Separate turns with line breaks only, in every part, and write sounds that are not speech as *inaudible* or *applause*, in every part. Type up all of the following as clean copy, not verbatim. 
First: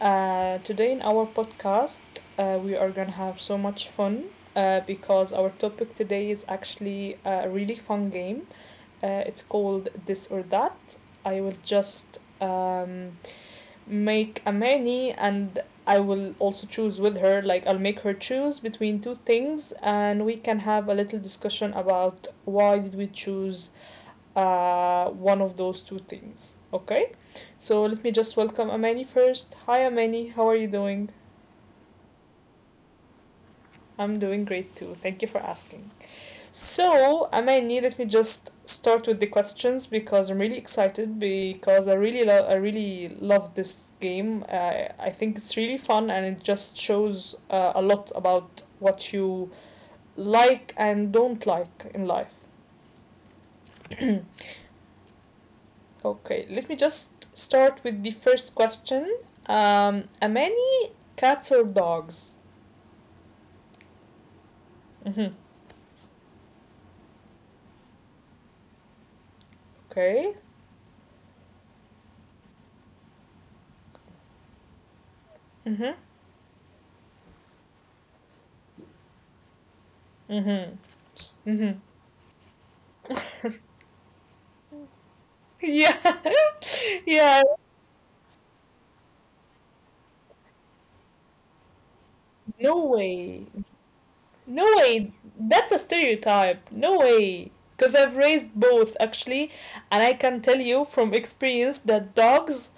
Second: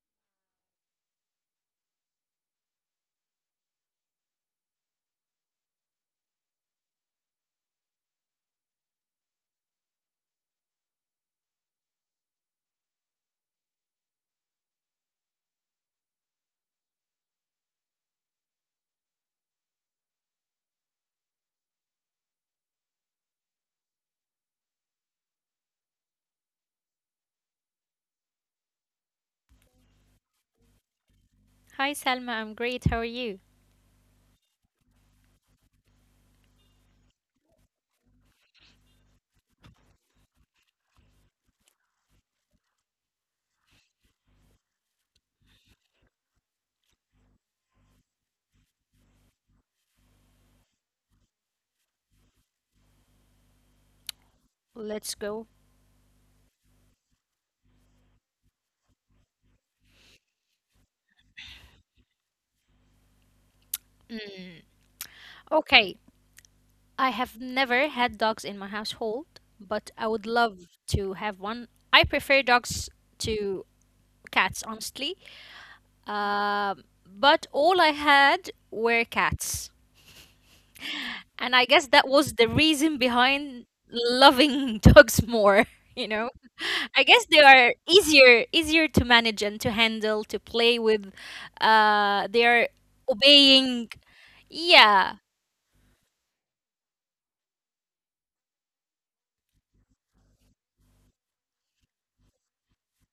Today, in our podcast, we are gonna have so much fun because our topic today is actually a really fun game. It's called This or That. I will just make a many and I will also choose with her, like, I'll make her choose between two things and we can have a little discussion about why did we choose one of those two things, okay? So let me just welcome Amani first. Hi Amani, how are you doing?
Hi Salma, I'm great. How are you?
I'm doing great too. Thank you for asking. So, Amani, let me just start with the questions because I'm really excited because I really love this game. I think it's really fun and it just shows a lot about what you like and don't like in life. *clears throat*
Let's go.
Okay, let me just start with the first question. Amani, cats or dogs? hmm
Okay, I have never had dogs in my household, but I would love
Okay.
to have one. I prefer dogs to cats, honestly.
Mhm.
But all I had were cats.
Mhm.
And I guess that was
Mhm.
the reason behind loving *laughs* dogs more, you know?
Yeah.
I guess they
*laughs*
are
Yeah.
easier to manage and to handle, to play with. They are
No way.
obeying.
No
Yeah,
way. That's a stereotype. No way. Because I've raised both actually, and I can tell you from experience that dogs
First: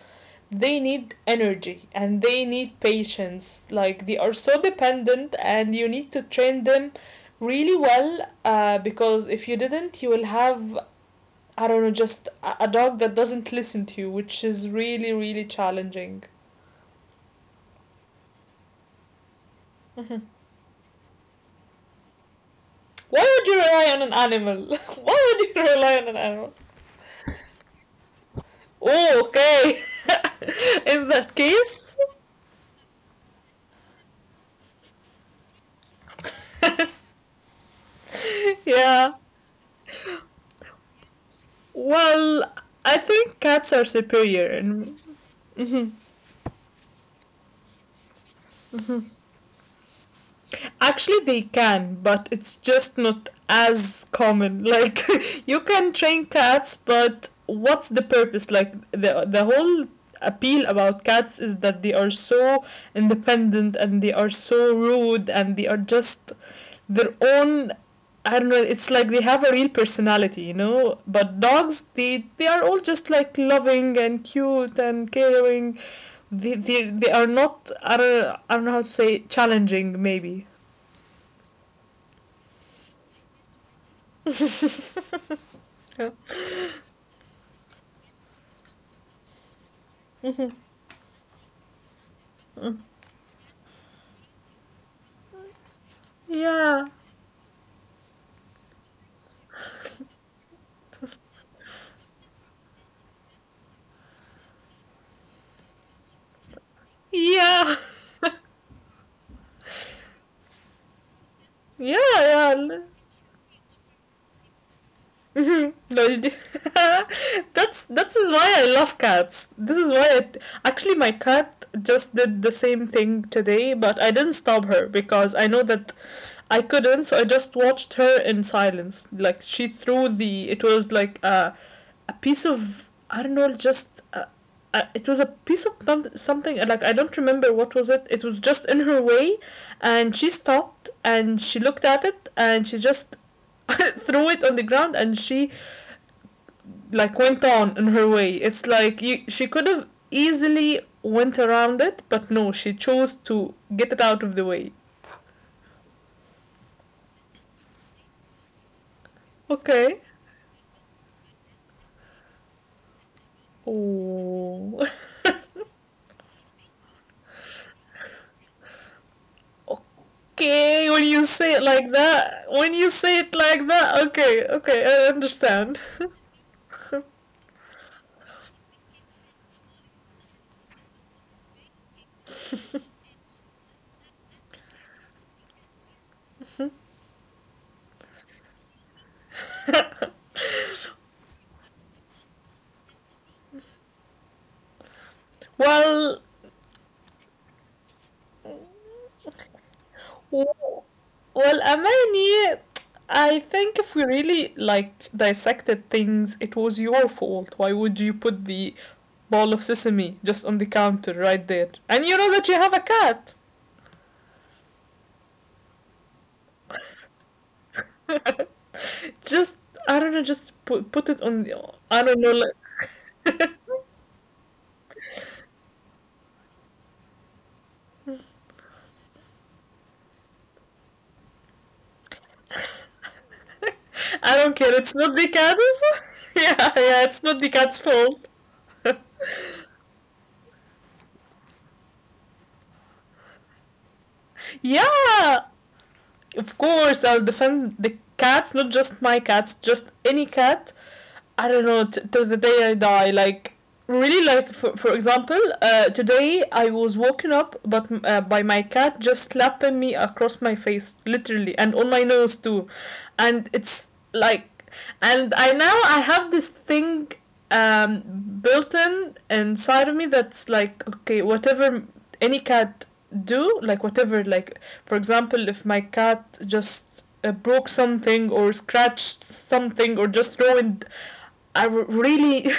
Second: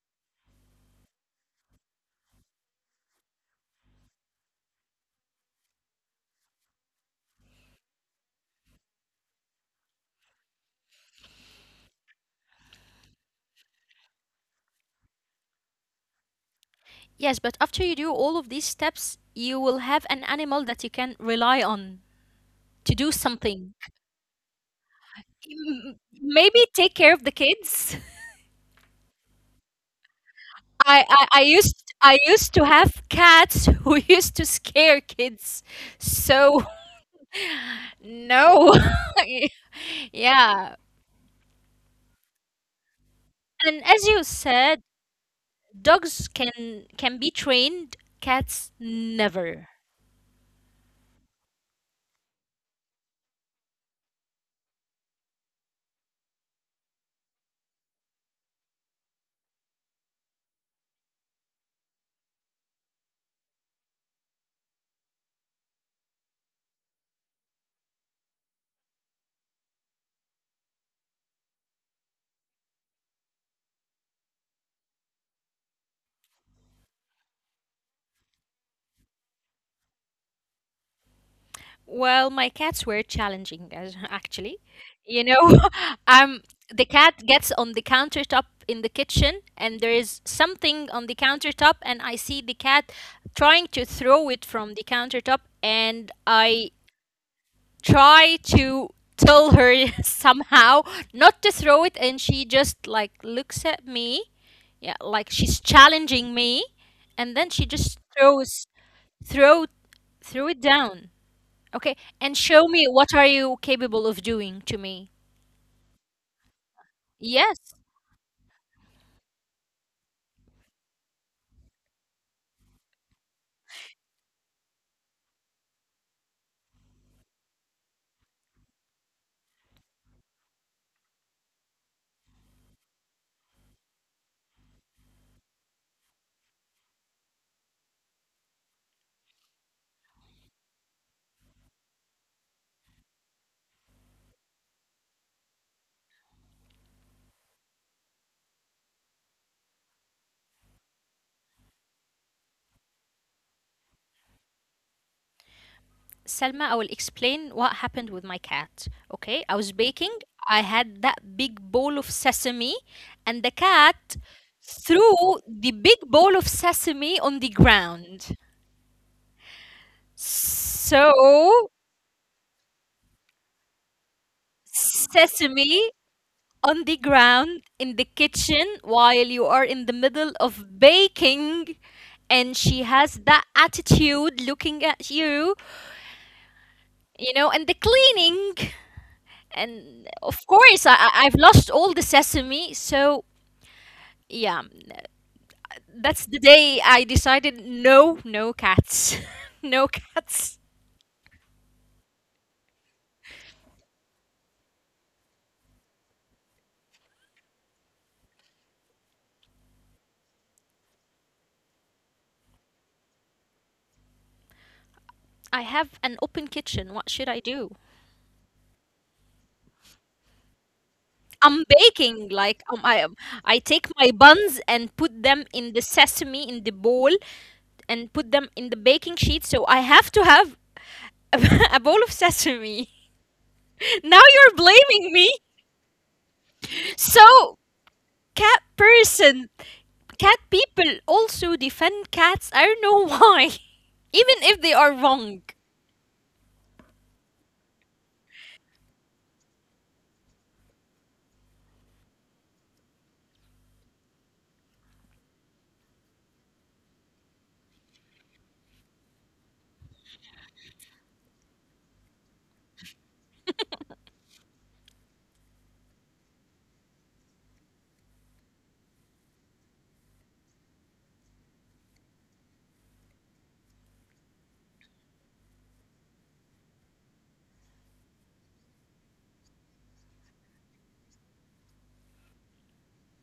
they need energy and they need patience. Like they are so dependent, and you need to train them really well. Because if you didn't, you will have I don't know just a dog that doesn't listen to you, which is really really challenging.
yes, but after you do all of these steps, you will have an animal that you can rely on to do
Why would you
something.
rely on an animal? *laughs* Why
*laughs*
would you rely on an
Maybe
animal?
take care of the kids.
Oh, okay.
*laughs* I, I,
*laughs*
I
In that
used I
case,
used to have cats who *laughs* used to scare kids. So *laughs* no.
*laughs* yeah.
*laughs* Yeah.
Well, I think
And
cats
as
are
you
superior
said,
in.
dogs can be trained, cats never.
Actually, they can, but it's just not as common. Like *laughs* you can train cats, but what's the purpose? Like the whole appeal about cats is that they are so independent and they are so rude and they are just their own. I don't know, it's like they have a real personality, you know? But dogs they are all just like loving and cute and caring. They are not I don't know how to say, challenging maybe.
Well, my cats were challenging as *laughs* actually. You know, *laughs* um the cat gets on the countertop in the kitchen and there is something on the countertop and I see the cat trying to throw it from the countertop and I
Yeah.
try to tell her *laughs* somehow not to throw it, and she just like looks at me, yeah, like she's challenging me, and then she just
Yeah.
throws throw throw it down. Okay,
Yeah,
and show me what
yeah.
are you capable of doing to me.
*laughs* Mhm. No,
Yes.
*laughs* that's this is why I love cats. This is why I actually my cat just did the same thing today, but I didn't stop her because I know that I couldn't, so I just watched her in silence. Like she threw the it was like a piece of I don't know, just a, it was a piece of something like I don't remember what was it. It was just in her way, and she stopped and she looked at it and she just *laughs* threw it on the ground and she like went on in her way. It's like you, she could have easily went around it but no, she chose to get it out of the way.
Selma, I will explain what happened with my cat. Okay, I was baking.
Okay,
I had that big bowl of sesame, and the cat threw
oh
the big
*laughs*
bowl of sesame on the ground. So,
okay, when you say it like that, okay okay, I
sesame
understand. *laughs*
on the ground in the kitchen while you are in the middle of baking, and she has that attitude looking at you, and the cleaning. And of course, I've lost all the sesame. So, yeah, that's the
Well,
day I decided no, no cats. *laughs* No cats.
well, Amani, I think if we really like dissected things, it was your fault. Why would you put the ball of sesame just on the counter right there? And you know that you have a cat.
I have an open kitchen. What should I do?
Just I don't know, just put it
I'm
on the.
baking.
I don't
Like,
know. Like,
I take my buns and put them in the sesame in the bowl and put them in the baking sheet. So I have to have *laughs* a bowl of sesame. *laughs* Now you're
I don't care.
blaming me.
It's not the cat's. *laughs* Yeah,
So
it's not the cat's
cat
fault.
person, cat people also defend cats. I don't know why, *laughs* even if they are wrong.
Yeah, of course I'll defend the cats, not just my cats, just any cat. I don't know, till the day I die. Like really, like for example, today I was woken up, but by my cat just slapping me across my face, literally, and on my nose too, and it's like, and I now I have this thing um built in inside of me that's like okay whatever, any cat do like whatever. Like for example, if my cat just broke something or scratched something or just ruined. I really *laughs*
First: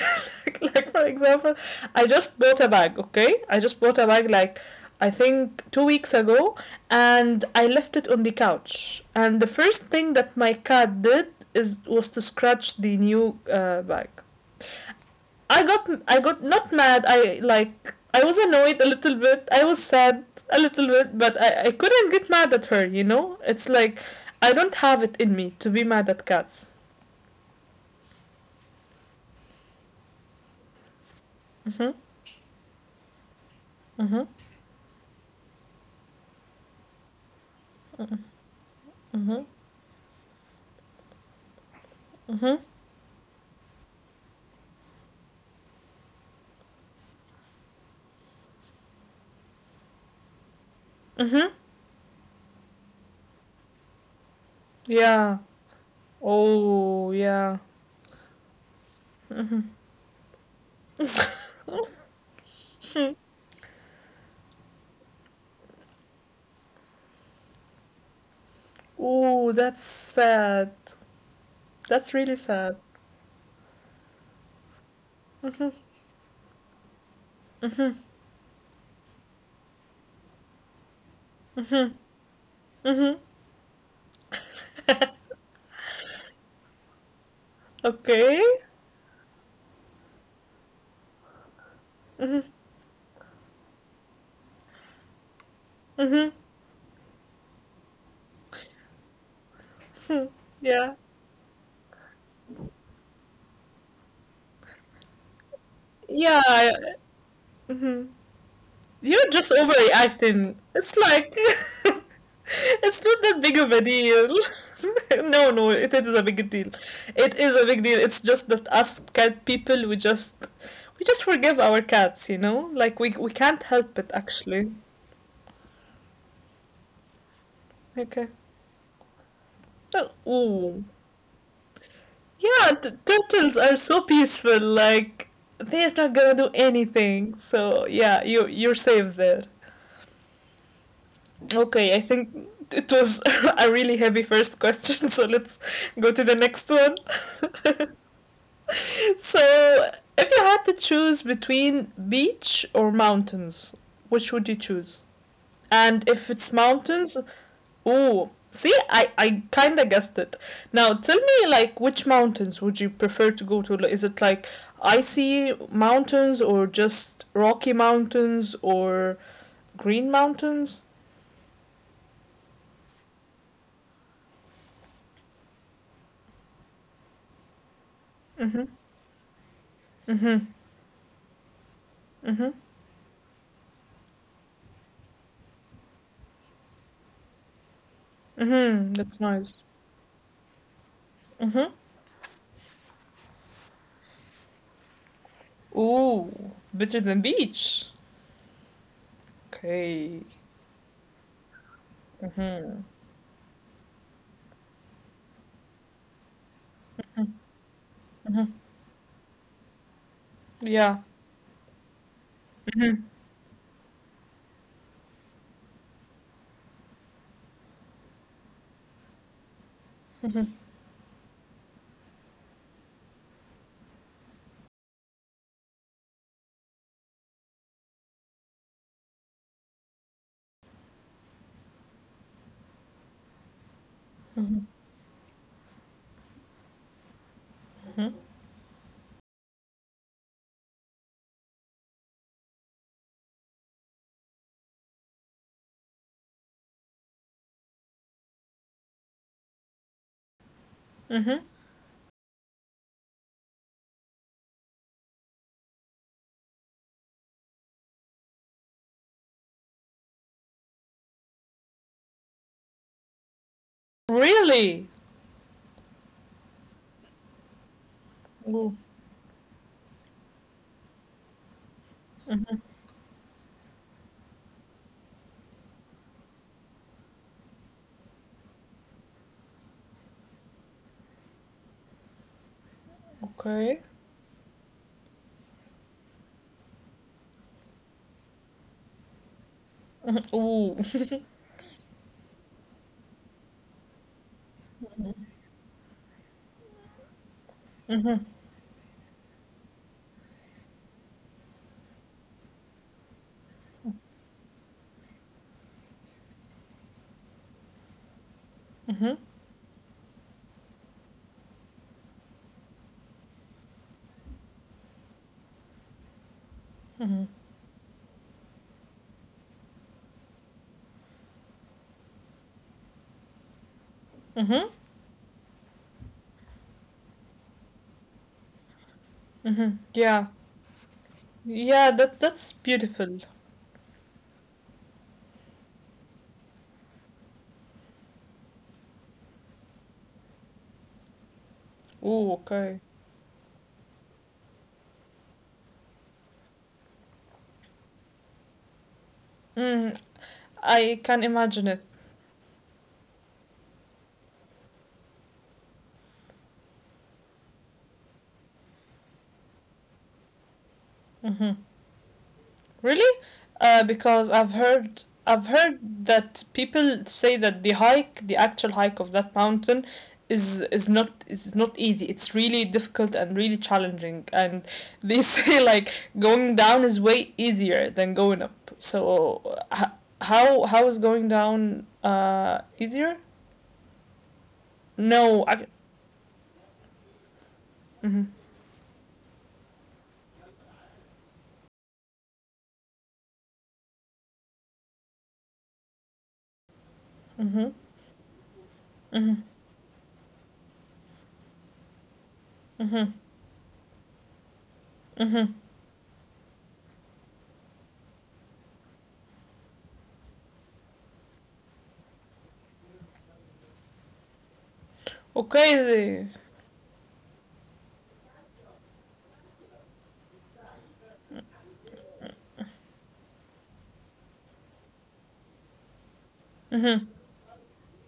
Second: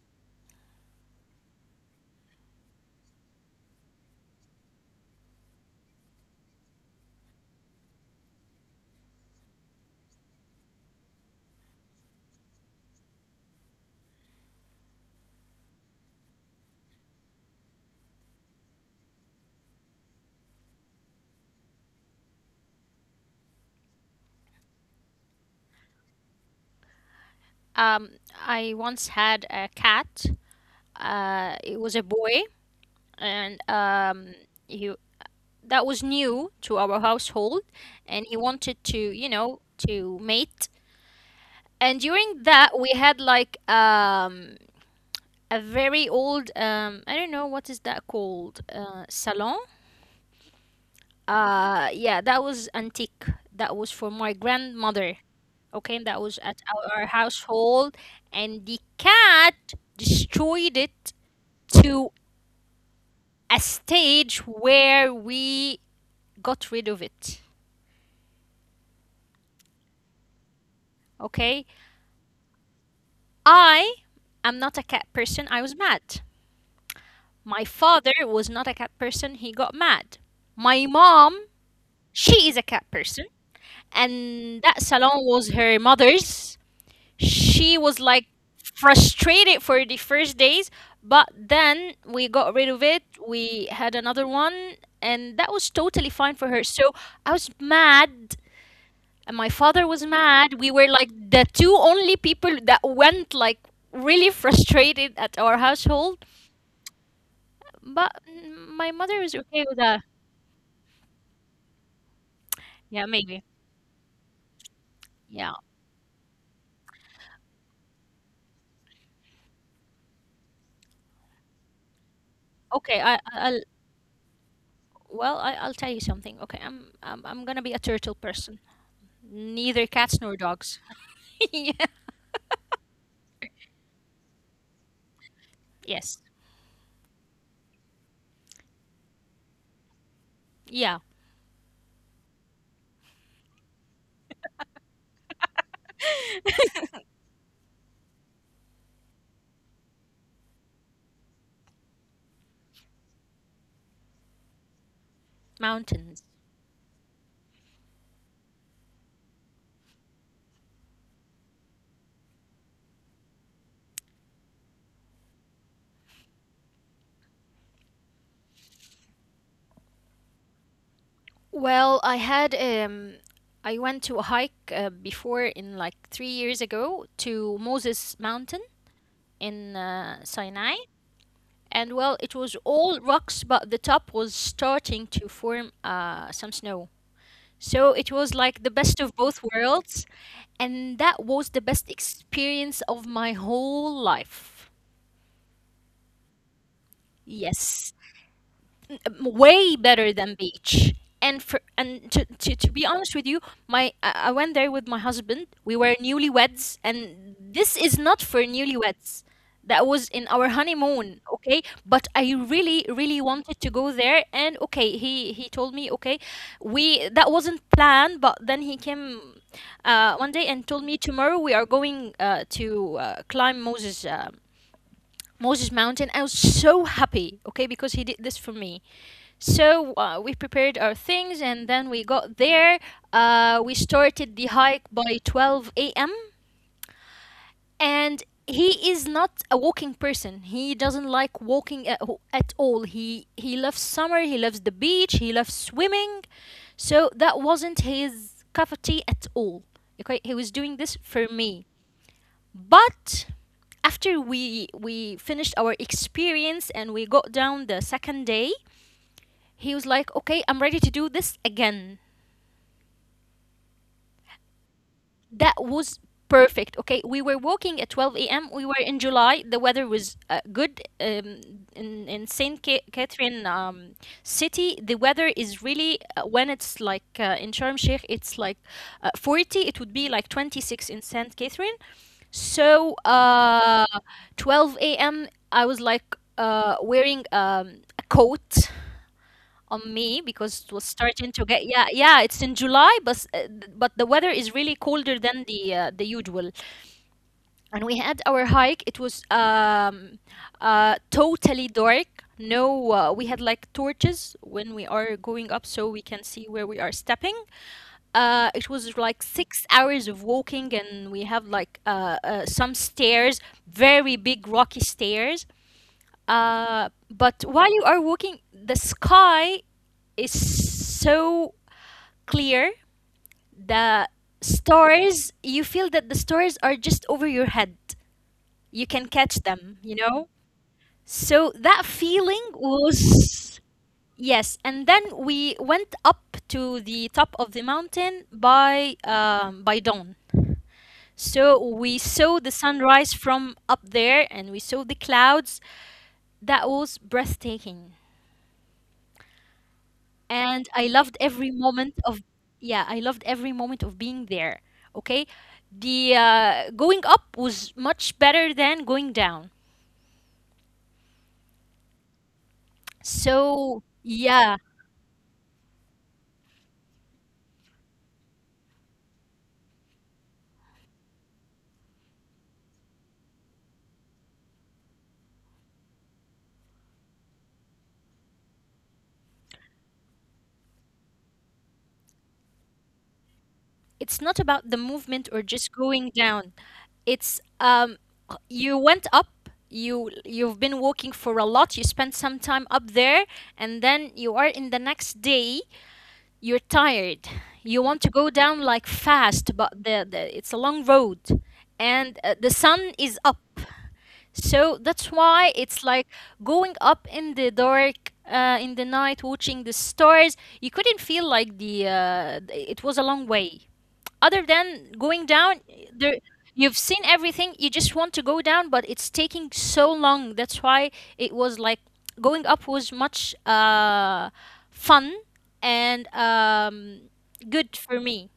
like for example, I just bought a bag, okay, I just bought a bag like I think 2 weeks ago, and I left it on the couch and the first thing that my cat did is was to scratch the new bag. I got not mad. I was annoyed a little bit. I was sad a little bit, but I couldn't get mad at her, you know? It's like I don't have it in me to be mad at cats.
Um, I once had a cat. It was
Mhm.
a boy, and
Mhm.
he that was new to our household, and he wanted to, you
Mhm.
know, to mate. And during
Mhm.
that, we had like a very old I don't know what is that called, salon.
Mhm.
Yeah, that was antique. That was for my grandmother.
Yeah.
Okay, that was at our
Oh, yeah.
household, and the cat destroyed it to a stage where we got rid of it.
Oh, that's sad.
Okay,
That's really sad.
I am not a cat person. I was mad. My father was not a cat person. He got mad. My mom, she is a cat person,
Mhm.
and that salon was her mother's. She was like
Okay.
frustrated for the first days, but then we got rid of it, we had another one, and that was totally fine
Mhm.
for her. So I was mad, and my father was mad. We were like
Yeah.
the two only people that went like really frustrated at our household.
Yeah. I,
But
mhm.
my mother was
You're
okay
just
with that.
overreacting. It's like *laughs*
Yeah,
it's not
maybe.
that big of a deal. *laughs*
Yeah.
No, no, it is a big deal. It is a big deal. It's just that us cat people, we just forgive our cats, you know.
Okay,
Like
I-
we
I'll
can't help it actually.
well, I'll tell you something. Okay, I'm gonna be a turtle
Okay.
person, neither cats
Well,
nor dogs.
ooh,
*laughs*
yeah. Turtles are so peaceful. Like they're
Yes.
not gonna do anything. So yeah, you're safe there.
Yeah.
Okay, I think it was *laughs* a really heavy first question, *laughs* so let's go to the next
*laughs*
one. *laughs* So, if you had to choose between beach or mountains, which would you choose?
Mountains.
And if it's mountains, oh, see, I kind of guessed it. Now, tell me, like, which mountains would you prefer to go to? Like, is it like icy mountains or just rocky mountains or green mountains?
Well, I went to a hike before, in like 3 years ago, to Moses Mountain
Mm-hmm,
in Sinai. And well, it was
mm-hmm,
all rocks, but the top was starting to form some snow. So it was like the best of
mm-hmm,
both
that's nice.
worlds, and that was the best
Mm-hmm.
experience of my whole life.
Ooh, better than
Yes.
beach.
Way better than
Okay.
beach. And for and to be
Mm-hmm.
honest with you, my I went there with my husband. We were newlyweds, and this is not for newlyweds. That was in our honeymoon,
Yeah.
okay? But I really, really wanted to go there, and okay, he told me, okay, we that wasn't planned, but then he came one day and told me tomorrow we are going to climb Moses. Moses Mountain. I was so happy, okay, because he did this for me. So we prepared our things and then we got there. We started the hike by 12 a.m. And he is not a walking person. He doesn't like walking at all. He loves summer. He loves the beach. He loves swimming. So that wasn't his cup of tea at all. Okay, he was doing this for
Mm-hmm.
me. But after we finished our experience and we got down the second day, he was like, okay, I'm ready to do this again.
Really?
That was perfect. Okay, we were walking at 12 a.m. We were
Ooh,
in July. The weather was good. In Saint Catherine city, the weather is really when it's like in Sharm Sheikh, it's like 40. It would be like 26 in Saint Catherine. So
okay.
12 a.m. I was like wearing a coat on me because it was
Ooh.
starting to get, yeah *laughs* yeah, it's in July, but but the weather is really colder than the usual. And we had our hike. It was totally dark. No, we had like torches when we are going up so we can see where we are stepping. It was like
Mm-hmm.
6 hours of walking, and we have like some stairs, very big rocky stairs. uh but
Mm-hmm.
while you are walking, the sky is so clear. The
Mm-hmm.
stars, you feel that the stars are just over your head. You can catch them, you
Mm-hmm.
know?
Yeah.
So that
Yeah,
feeling
that that's beautiful.
was, yes. And then we went up to the top of the mountain by dawn. So we saw the
Ooh, okay.
sunrise from up there and we saw the clouds. That was breathtaking.
Mm,
And I loved
I
every
can
moment
imagine it.
of, yeah, I loved every moment of being there. Okay, the going up was much better than going down.
Mm-hmm. Really?
So yeah,
Because I've heard that people say that the hike, the actual hike of that mountain, is not easy. It's really difficult and really challenging. And they *laughs* say like going down is way easier than going up. So how is going down easier?
it's not about the movement or just
No, I,
going down. It's you went up. You've been walking for a lot. You spent some time up there, and then you are in the next day. You're tired. You want to go down like fast, but the it's a long road, and the sun is up. So that's why it's like going up in the dark in the night, watching the stars. You couldn't feel like it was a long way, other than going down. There,
okay.
you've seen everything, you just want to go down, but it's taking so long. That's why it was like going up was much fun, and good for me,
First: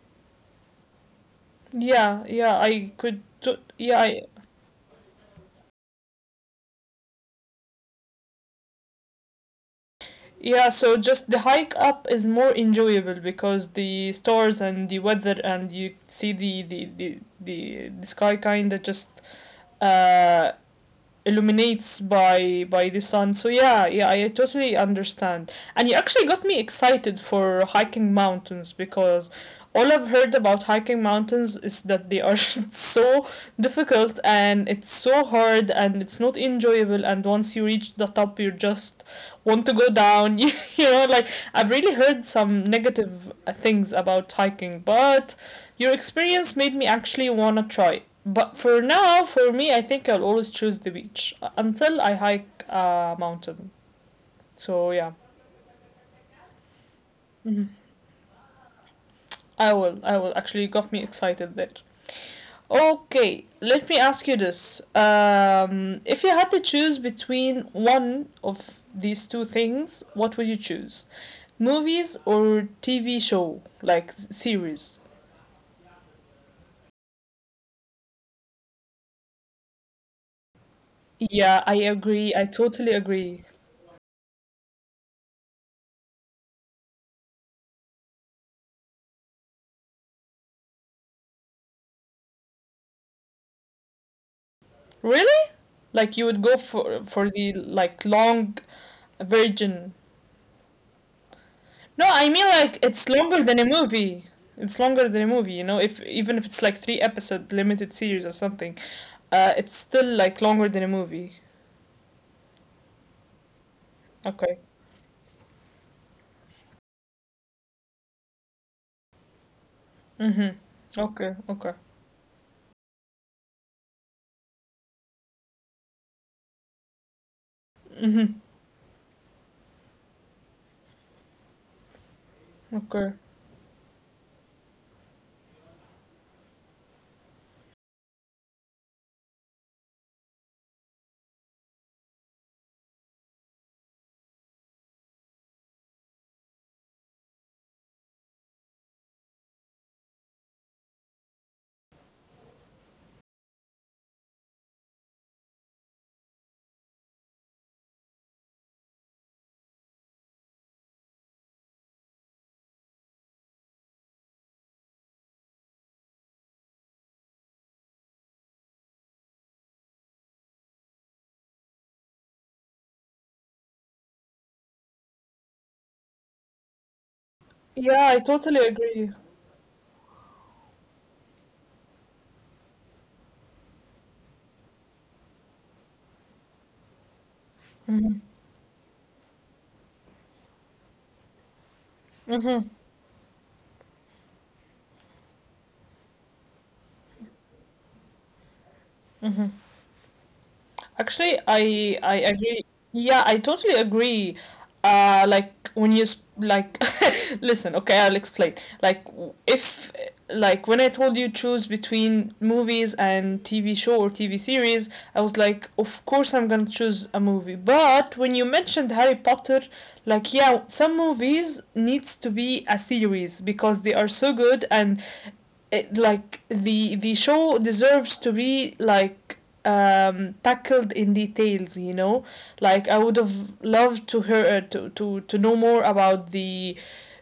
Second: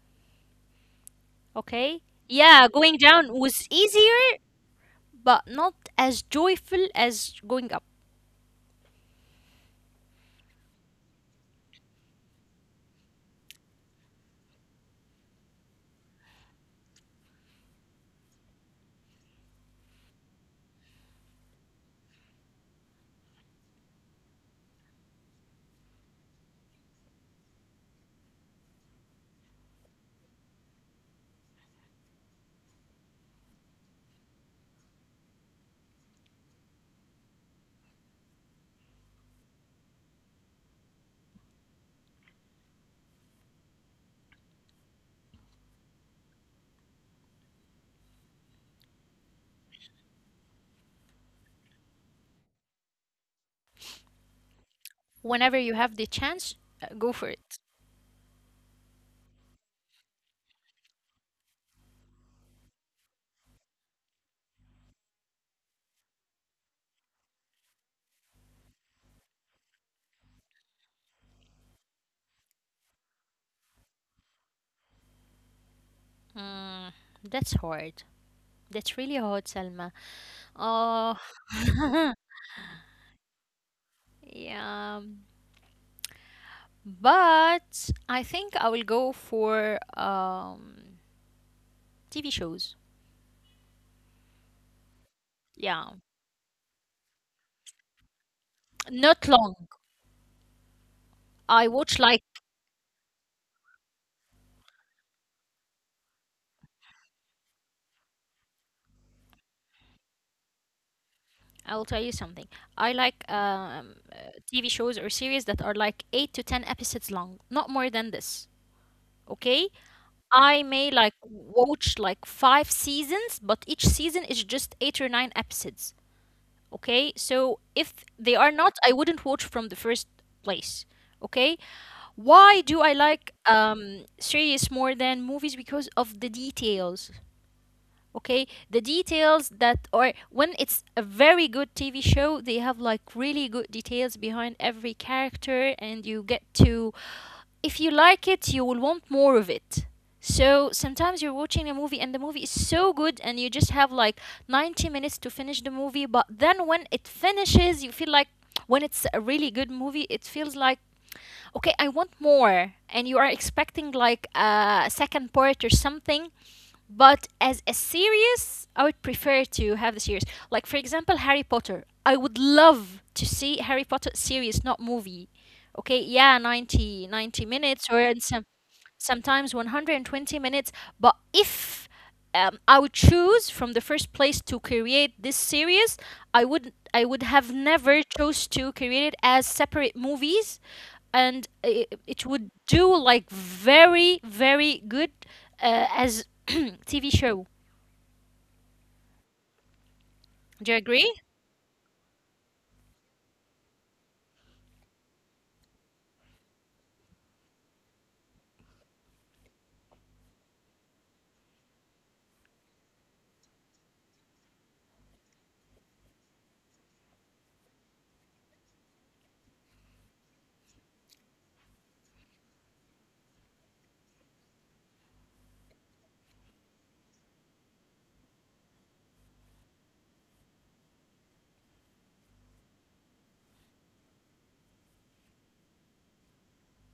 okay.
Yeah,
Yeah,
I
going
could.
down was easier, but not as joyful as going up.
Yeah, so just the hike up is more enjoyable because the stars and the weather and you see the sky kind of just uh illuminates by the sun, so yeah, yeah, I totally understand, and you actually got me excited for hiking mountains, because all I've heard about hiking mountains is that they are *laughs* so difficult and it's so hard and it's not enjoyable and once you reach the top you just want to go down. *laughs* You know, like I've really heard some negative things about hiking, but your experience made me actually wanna try. But for now, for me, I think I'll always choose the beach until I hike a mountain. So yeah,
Whenever you have the chance, go for it.
I will. I will. Actually, you got me excited there. Okay, let me ask you this. If you had to choose between one of these two things, what would you choose? Movies or TV show, like series?
mm, that's hard. That's really hard, Selma. Oh.
Yeah, I agree.
*laughs*
I totally agree.
Yeah. But I think I will go for TV shows.
Really? Like
Yeah,
you would go for the like long
not long.
version.
I
No,
watch
I mean
like,
like it's longer than a movie. It's longer than a movie, you know, if even if it's like three episode limited series or something. Uh, it's still like longer than a movie.
I'll tell you something. I like
Okay.
TV shows or series that are like eight to 10 episodes long, not more than this. Okay,
Mm-hmm.
I may
Okay,
like
okay.
watch like five seasons, but each season is just eight or nine episodes. Okay, so if they are not, I wouldn't watch from the first place. Okay, why do
Okay.
I like series more than movies? Because of the details. Okay, the details that, or when it's a very good TV show, they have like really good details behind every character, and you get to, if you like it, you will want more of it. So sometimes you're watching a movie and the movie is so good and you just have like 90 minutes to finish the movie, but then when it finishes, you feel like, when it's a really good movie, it feels like okay, I want more, and you are expecting like a second part or something. But as a series, I would prefer to have the series. Like for example, Harry Potter. I would love to see Harry Potter series, not movie. Okay, yeah, ninety
Yeah,
minutes,
I
or in
totally
some
agree.
sometimes 120 minutes. But if I would choose from the first place to create this series, I would have never chose to create it as separate movies, and it would do like very very good as *clears throat* TV show. Do you
Actually,
agree?
I agree. Yeah, I totally agree. Like when you like *laughs* listen, okay, I'll explain. Like w- if like when I told you choose between movies and TV show or TV series, I was like, of course I'm gonna choose a movie. But when you mentioned Harry Potter, like yeah, some movies needs to be a series because they are so good and like the show deserves to be like tackled in details, you know, like I would have loved to hear to know more about the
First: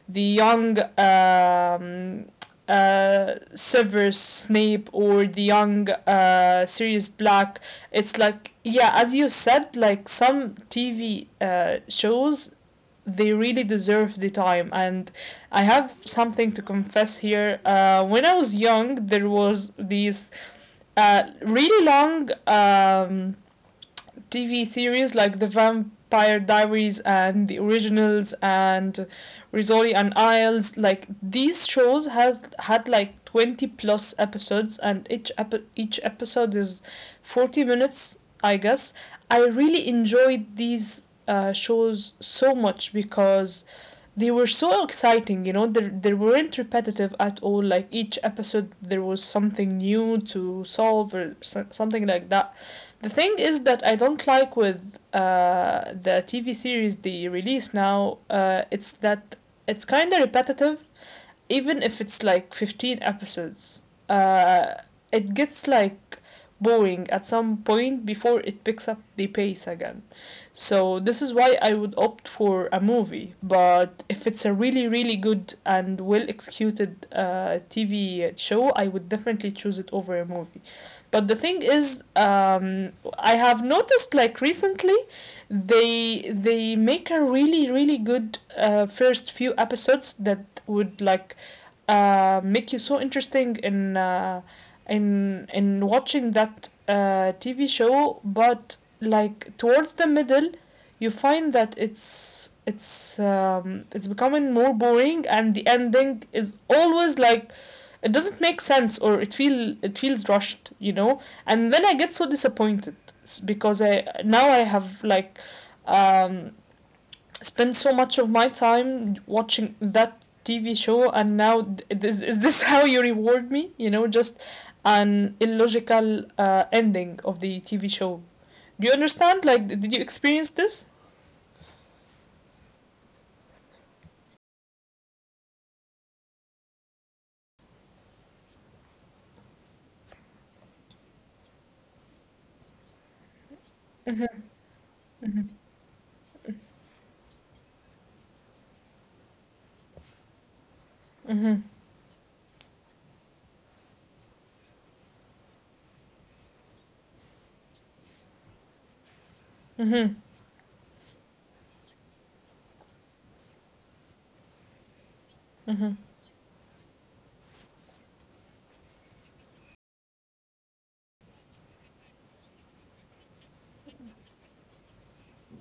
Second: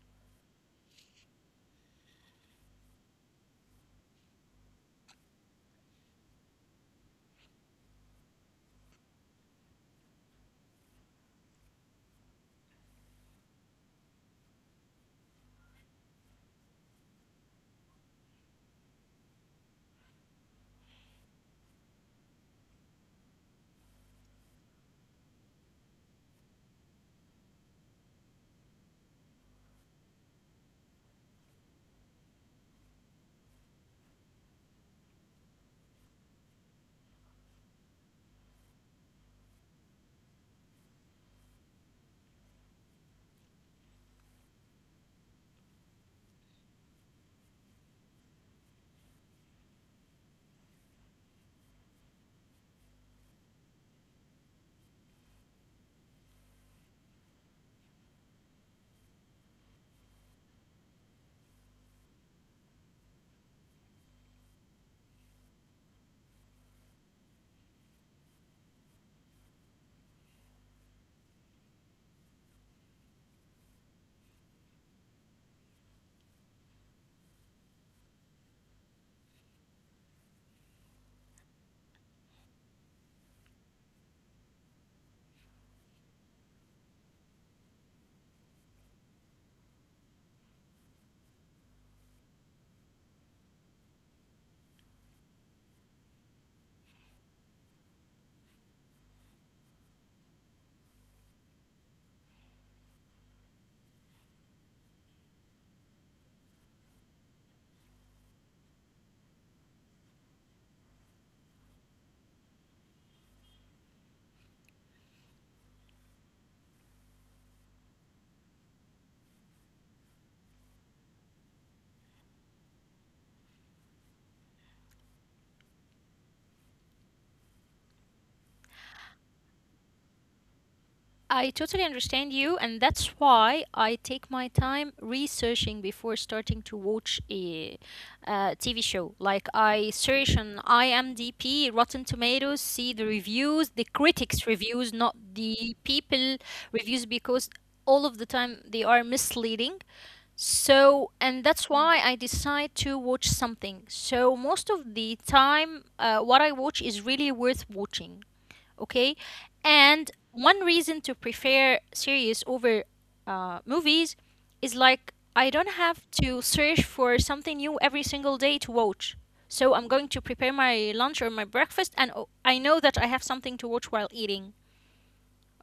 young Severus Snape or the young Sirius Black. It's like yeah, as you said, like some TV shows they really deserve the time. And I have something to confess here. When I was young, there was these really long TV series like The Vampire Diaries and The Originals and Rizzoli and Isles. Like these shows has had like 20 plus episodes, and each episode is 40 minutes, I guess. I really enjoyed these shows so much because they were so exciting, you know, they weren't repetitive at all. Like each episode there was something new to solve or so, something like that. The thing is that I don't like with the TV series they release now. It's that it's kind of repetitive, even if it's like 15 episodes. It gets like boring at some point before it picks up the pace again. So this is why I would opt for a movie. But if it's a really good and well executed TV show, I would definitely choose it over a movie. But the thing is, I have noticed like recently, they make a really good first few episodes that would make you so interesting in in watching that TV show. But like towards the middle, you find that it's becoming more boring, and the ending is always like it doesn't make sense or it feel it feels rushed, and then I get so disappointed because I have like um spent so much of my time watching that TV show, and now is this *laughs* how you reward me, just an illogical ending of the TV show? Do you understand? Like did you experience this?
I totally understand you, and that's why I take my time researching before starting to watch a TV show. Like I search on IMDb, Rotten Tomatoes, see the reviews, the critics' reviews, not the people reviews, because all of the time they are misleading. So, and
Mm-hmm.
that's why I decide to watch something. So, most of the time, what I watch is really worth watching. Okay. And
Mm-hmm.
one reason to prefer series over movies is like I don't
Mm-hmm.
have to search for something new every single day to watch. So, I'm going to prepare my lunch or my breakfast, and oh, I know that I have something to watch while eating.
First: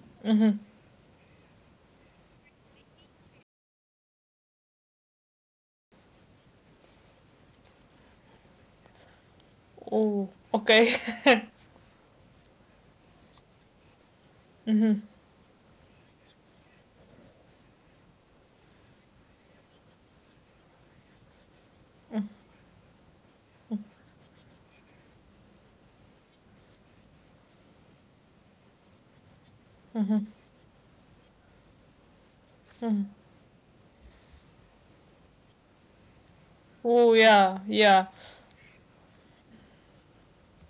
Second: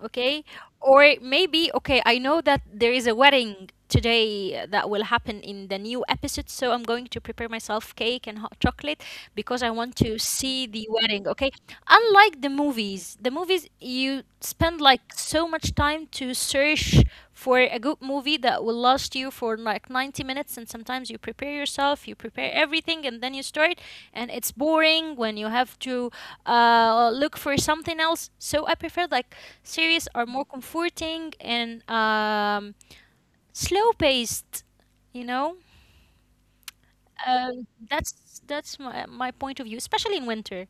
Okay. Or maybe, okay, I know that there is a wedding today that will happen in the new episode, so I'm going to prepare myself cake and hot chocolate because I want to
Oh,
see the
okay.
wedding, okay? Unlike the movies you spend like so much time to search for a good movie that will last you for like 90 minutes and sometimes you prepare yourself, you prepare everything and then you start and it's boring when you have to look for something else. So I prefer like
*laughs*
series
Mm-hmm,
are more comforting and
mm-hmm.
slow paced, you know?
Oh, yeah,
Um,
yeah.
that's that's my point of view, especially in winter.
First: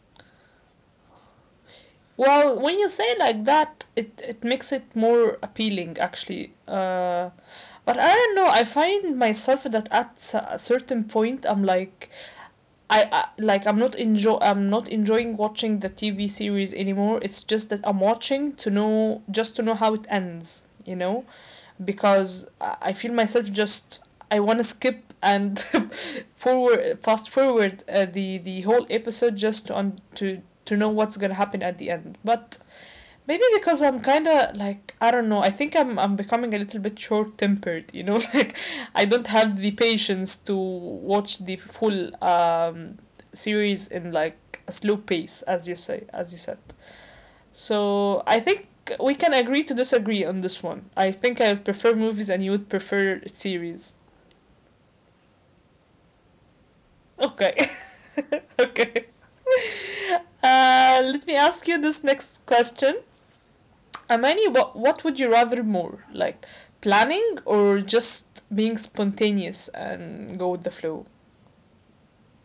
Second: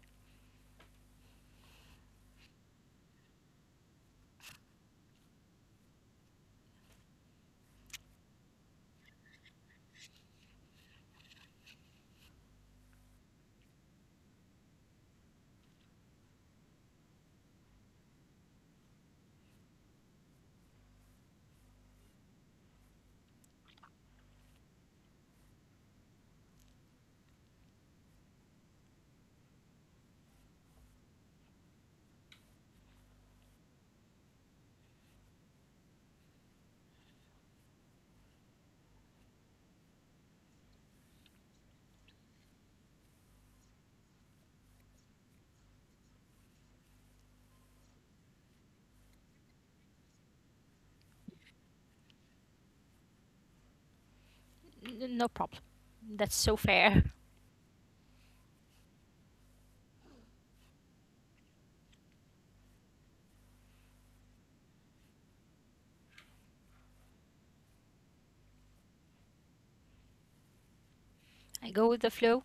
Well, when you say like that, it makes it more appealing, actually. But I don't know, I find myself that at a certain point, I'm like, I'm not enjoy I'm not enjoying watching the TV series anymore. It's just that I'm watching to know, just to know how it ends, you know, because I feel myself just I want to skip and *laughs* forward fast forward the whole episode just on to know what's gonna happen at the end. But maybe because I'm kind of like, I don't know. I think I'm becoming a little bit short-tempered, you know? *laughs* Like I don't have the patience to watch the full series in like a slow pace, as as you said. So, I think we can agree to disagree on this one. I think I would prefer movies and you would prefer series.
No problem. That's so fair.
Okay. *laughs* Okay. Let me ask you this next question. Amani, what would you rather more? Like planning, or just being spontaneous and go with the flow?
*laughs* I go with the flow.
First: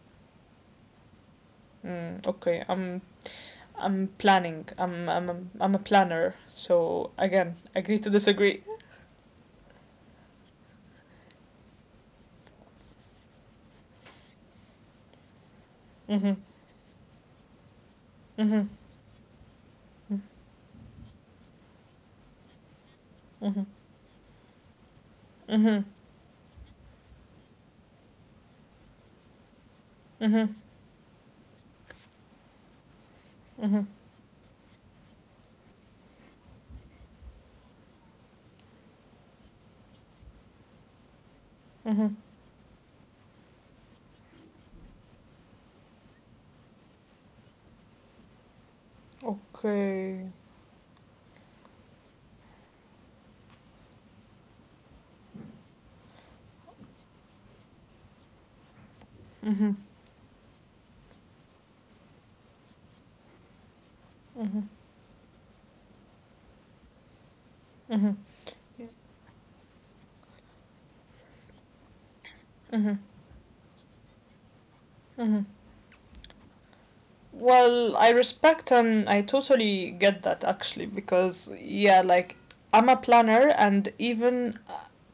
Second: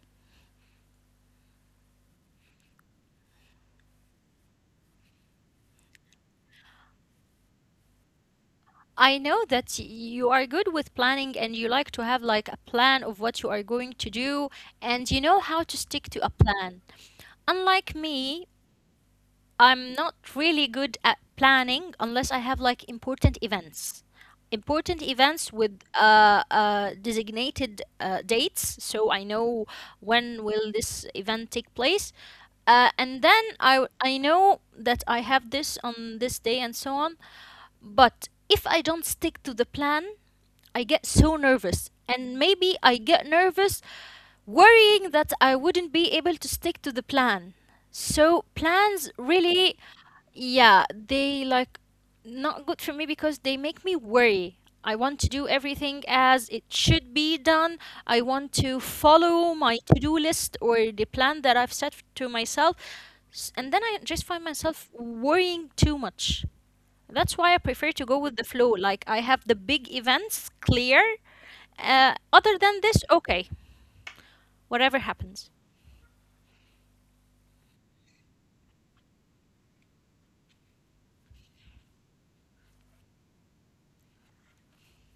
Mm, okay, I'm planning. I'm a planner. So again, agree to disagree.
I know that you are good with planning and you like to have like a plan of what you are going to do and you know how to stick to a
Mhm.
plan. Unlike me,
Mhm.
I'm not really good at planning unless I have like important
Mhm.
events. Important events with
Mhm.
designated dates, so I know when
Mhm.
will this event take place. And then I
Mhm.
I know that I have this on this day and so on. But if I don't stick to the plan, I get so nervous,
Mhm.
and maybe I get nervous worrying that I wouldn't be able to stick to the plan. So plans really
Okay.
yeah, they like not good for me because they make me worry. I want to do everything as it should be done. I want to follow
Mhm.
my to-do list or the plan that I've set to myself. And then I just find
Mhm.
myself worrying too much. That's why I prefer to go
Mhm.
with the flow. Like I have the big events clear. Other than
Mhm.
this, okay, whatever
Mhm.
happens.
Well, I respect and I totally get that, actually, because yeah, like I'm a planner and even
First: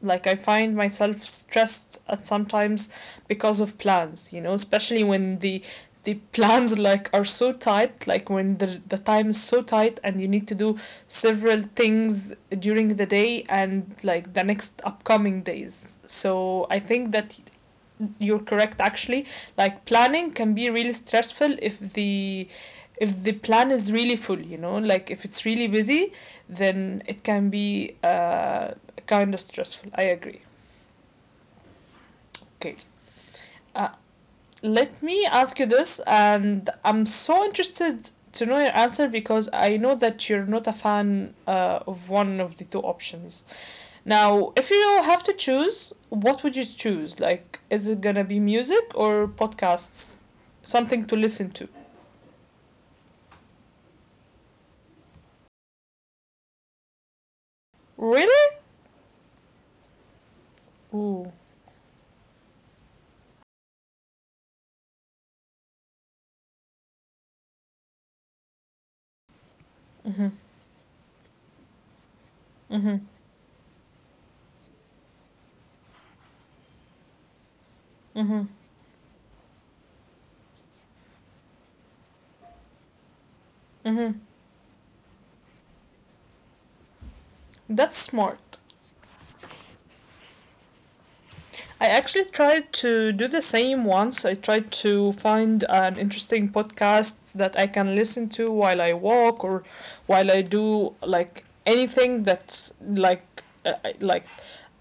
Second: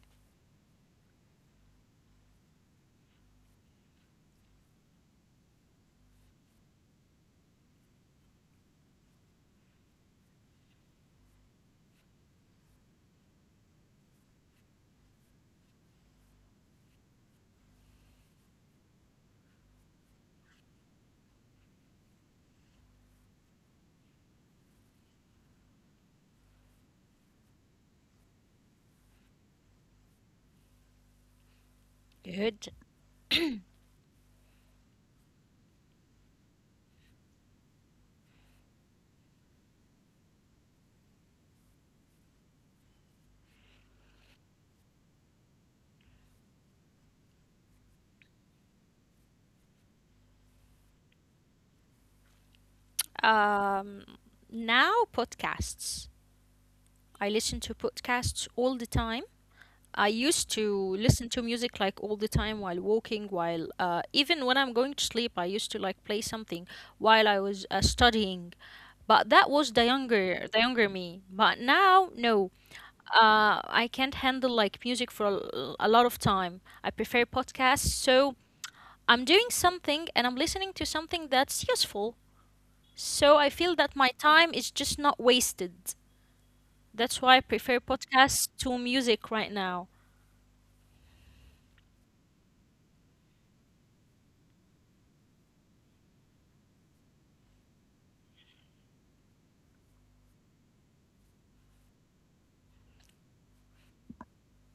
like I find myself stressed at sometimes because of plans, you know, especially when the plans like are so tight, like when the time is so tight and you need to do several things during the day and like the next upcoming days. So I think that you're correct, actually. Like planning can be really stressful if the plan is really full, you know, like if it's really busy, then it can be kind of stressful. I agree.
Good.
Okay. uh, Let me ask you this, and I'm so interested to know your answer because I know that you're not a fan of one of the two options. Now, if you have to choose, what would you choose? Like, is it gonna be music or podcasts? Something to listen to.
Um, Now podcasts. I listen to podcasts
Really?
all the time. I used to
Ooh.
listen to music like all the time while walking, while even when I'm going to sleep, I used to like play something while I was studying. But that was the younger me. But now, no, I can't handle like music for a lot of time. I prefer podcasts. So I'm doing something and I'm listening to something that's useful. So I feel that my
Mm-hmm.
time is just not wasted. That's why I prefer
That's
podcasts
smart.
to music right now.
I actually tried to do the same once. I tried to find an interesting podcast that I can listen to while I walk or while I do like anything that's like uh, like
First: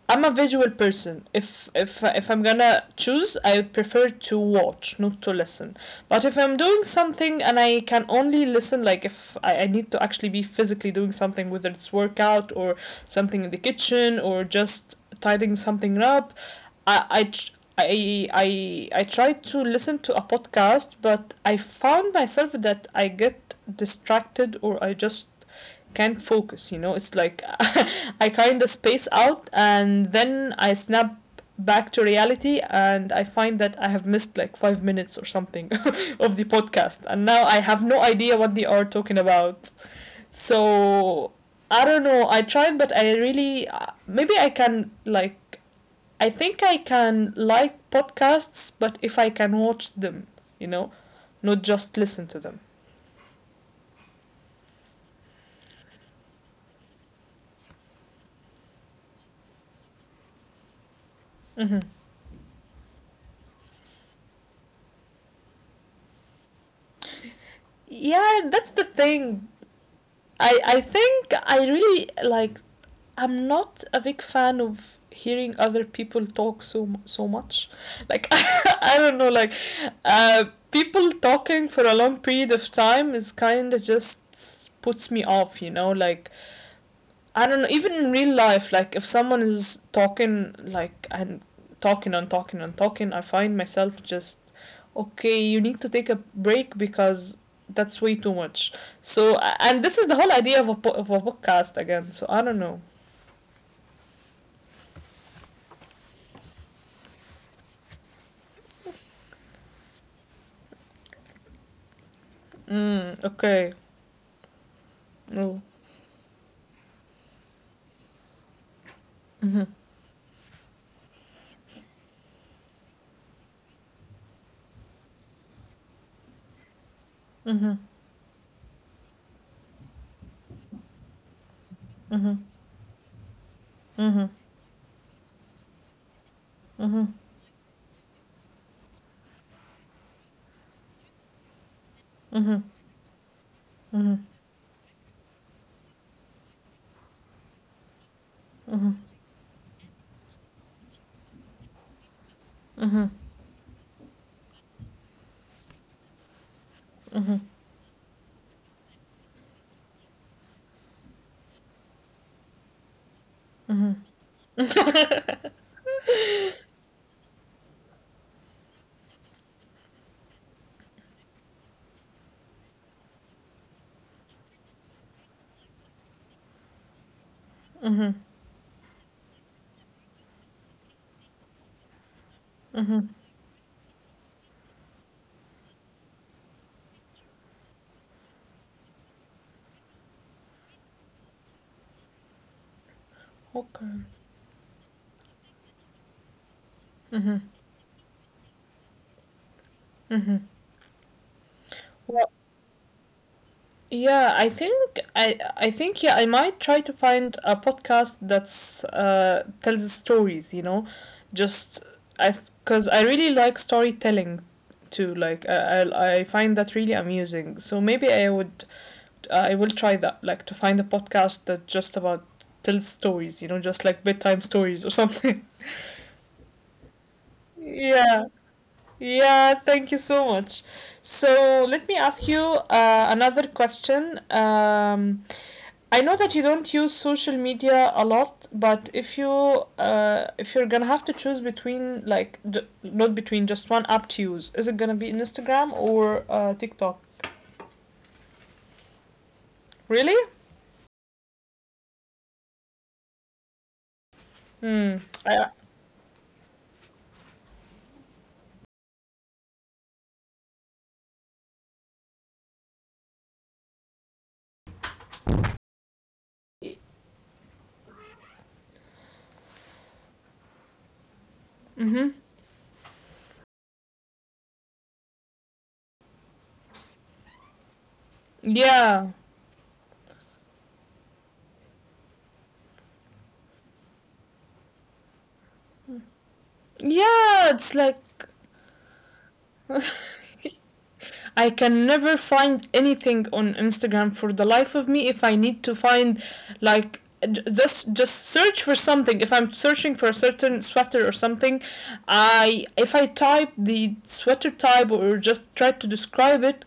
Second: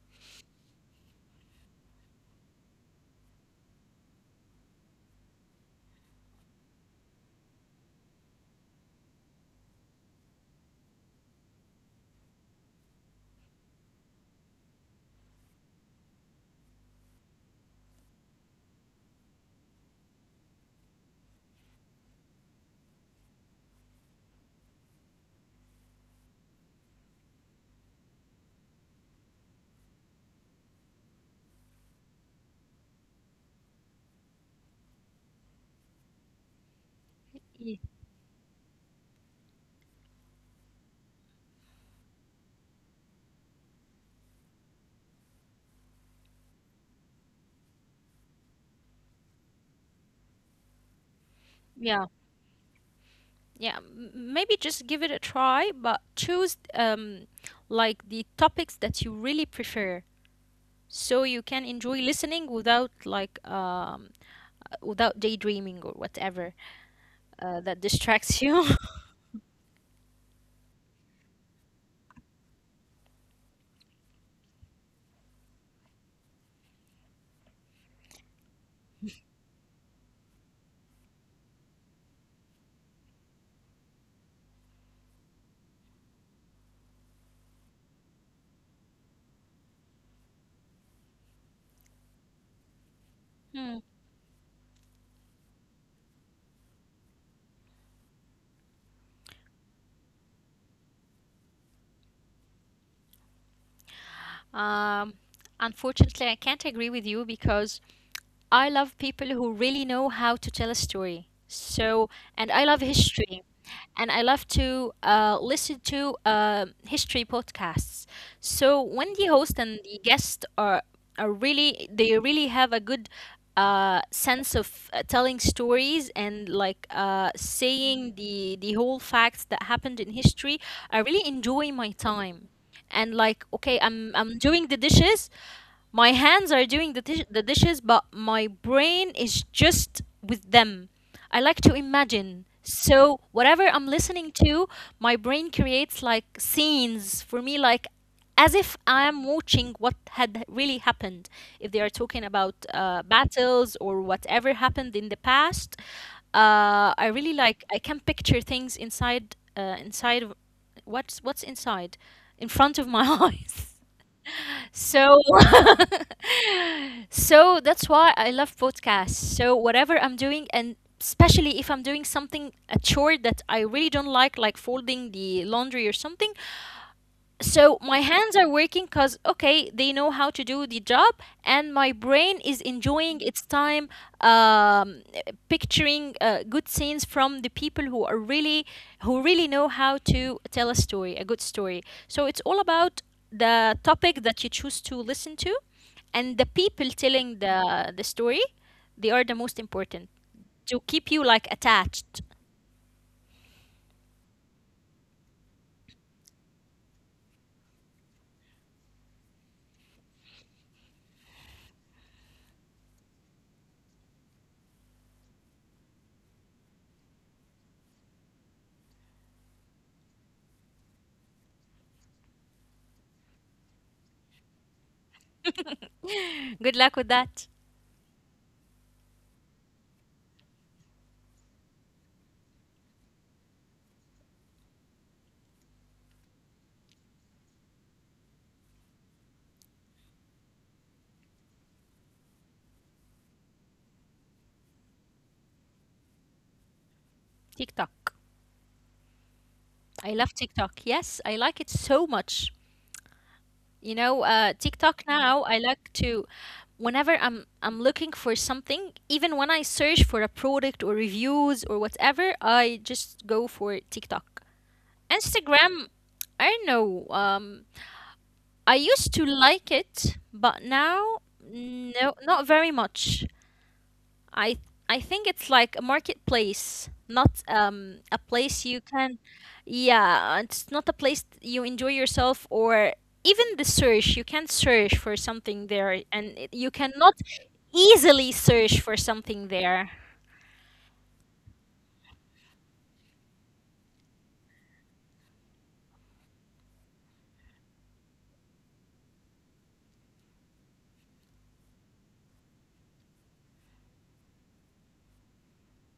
I'm a visual person. If I'm gonna choose, I prefer to watch, not to listen. But if I'm doing something and I can only listen, like if I, I need to actually be physically doing something, whether it's workout or something in the kitchen or just tidying something up, I tr- I tried to listen to a podcast, but I found myself that I get distracted or I just can't focus. You know, it's like *laughs* I kind of space out, and then I snap back to reality, and I find that I have missed like 5 minutes or something *laughs* of the podcast, and now I
Ye-
have no idea what they are talking about. So I don't know. I tried, but I really maybe I can like, I think I can like podcasts, but if I can watch them, you know, not just
Yeah.
listen to them.
Yeah. Maybe just give it a try, but choose like the topics that you really prefer so you can
Hmm.
enjoy listening without without daydreaming or whatever that distracts
Yeah,
you.
that's the
*laughs*
thing. I think I really like. I'm not a big fan of hearing other people talk so much. Like *laughs* I don't know, like uh, people talking for a long period of time is kind of just puts me off. You know, like I don't know, even in real life, like if someone is talking like and talking and talking, I find
Hmm.
myself just, okay, you need to take a break because that's way too much. So and this is the whole idea of a of a podcast again. So I don't know.
Um, Unfortunately, I can't agree with you because I love people who really know how to tell a story. So, and I love
Mm,
history,
okay.
and I love to
Oh.
listen to history podcasts. So when the host
Mhm.
and the guest are really they really have a good sense of telling stories and like
Mhm.
saying the whole facts that happened in history, I really enjoy my time.
Mhm.
And like, okay, I'm
Mhm.
I'm doing the dishes, my hands are doing the,
Mhm.
the dishes, but my brain is just with them. I like to imagine.
Mhm.
So, whatever I'm
Mhm.
listening to, my brain creates like scenes for me, like as if
Mhm.
I'm watching what had really happened. If they are talking about
Mhm.
battles or whatever happened in the past, I really
Mhm.
like, I can picture things inside, inside of what's inside, in front of my *laughs* eyes.
Mhm.
So,
Mhm. *laughs*
*laughs* so that's why I love podcasts. So whatever I'm doing, and especially if I'm doing something a chore that I really don't like folding the laundry or something, so my hands are working because, okay, they know how to do the job, and my brain is enjoying its time um, picturing good scenes from the people who are really, who really know how to tell a story, a good story. So it's all about the
Okay.
topic that you choose to listen to, and the people telling
Mhm.
the story. They are the most important
Mhm.
to keep you like attached.
Well, yeah, I think I think yeah, I might try to find a podcast that's tells stories, you know, just I, because I really like storytelling too. Like I find that really amusing. So maybe I will try that, like to find a podcast that just about tells stories, you know, just like bedtime stories or something.
Good luck with that.
*laughs* Yeah. Yeah, thank you so much. So let me ask you another question. I know that you don't use social media a lot, but if you if you're gonna have to choose between not between just one app to use, is it gonna be Instagram or TikTok?
TikTok. I
Really?
love TikTok. Yes, I like it so much. You know,
Hmm.
TikTok now,
I,
I like to, whenever I'm looking for something, even when I search for a product or reviews or whatever, I just go for TikTok. Instagram, I don't know. I used to like it, but now,
mm-hmm.
no, not very much. I I think it's like a marketplace, not a place you
Yeah.
can yeah, it's not a place you enjoy yourself or even the search, you can search for something there and you
Yeah,
cannot
it's like
easily search for something there.
I can never find anything on Instagram for the life of me if I need to find like, just search for something. If I'm searching for a certain sweater or something, I if I type the sweater type or just try to describe it,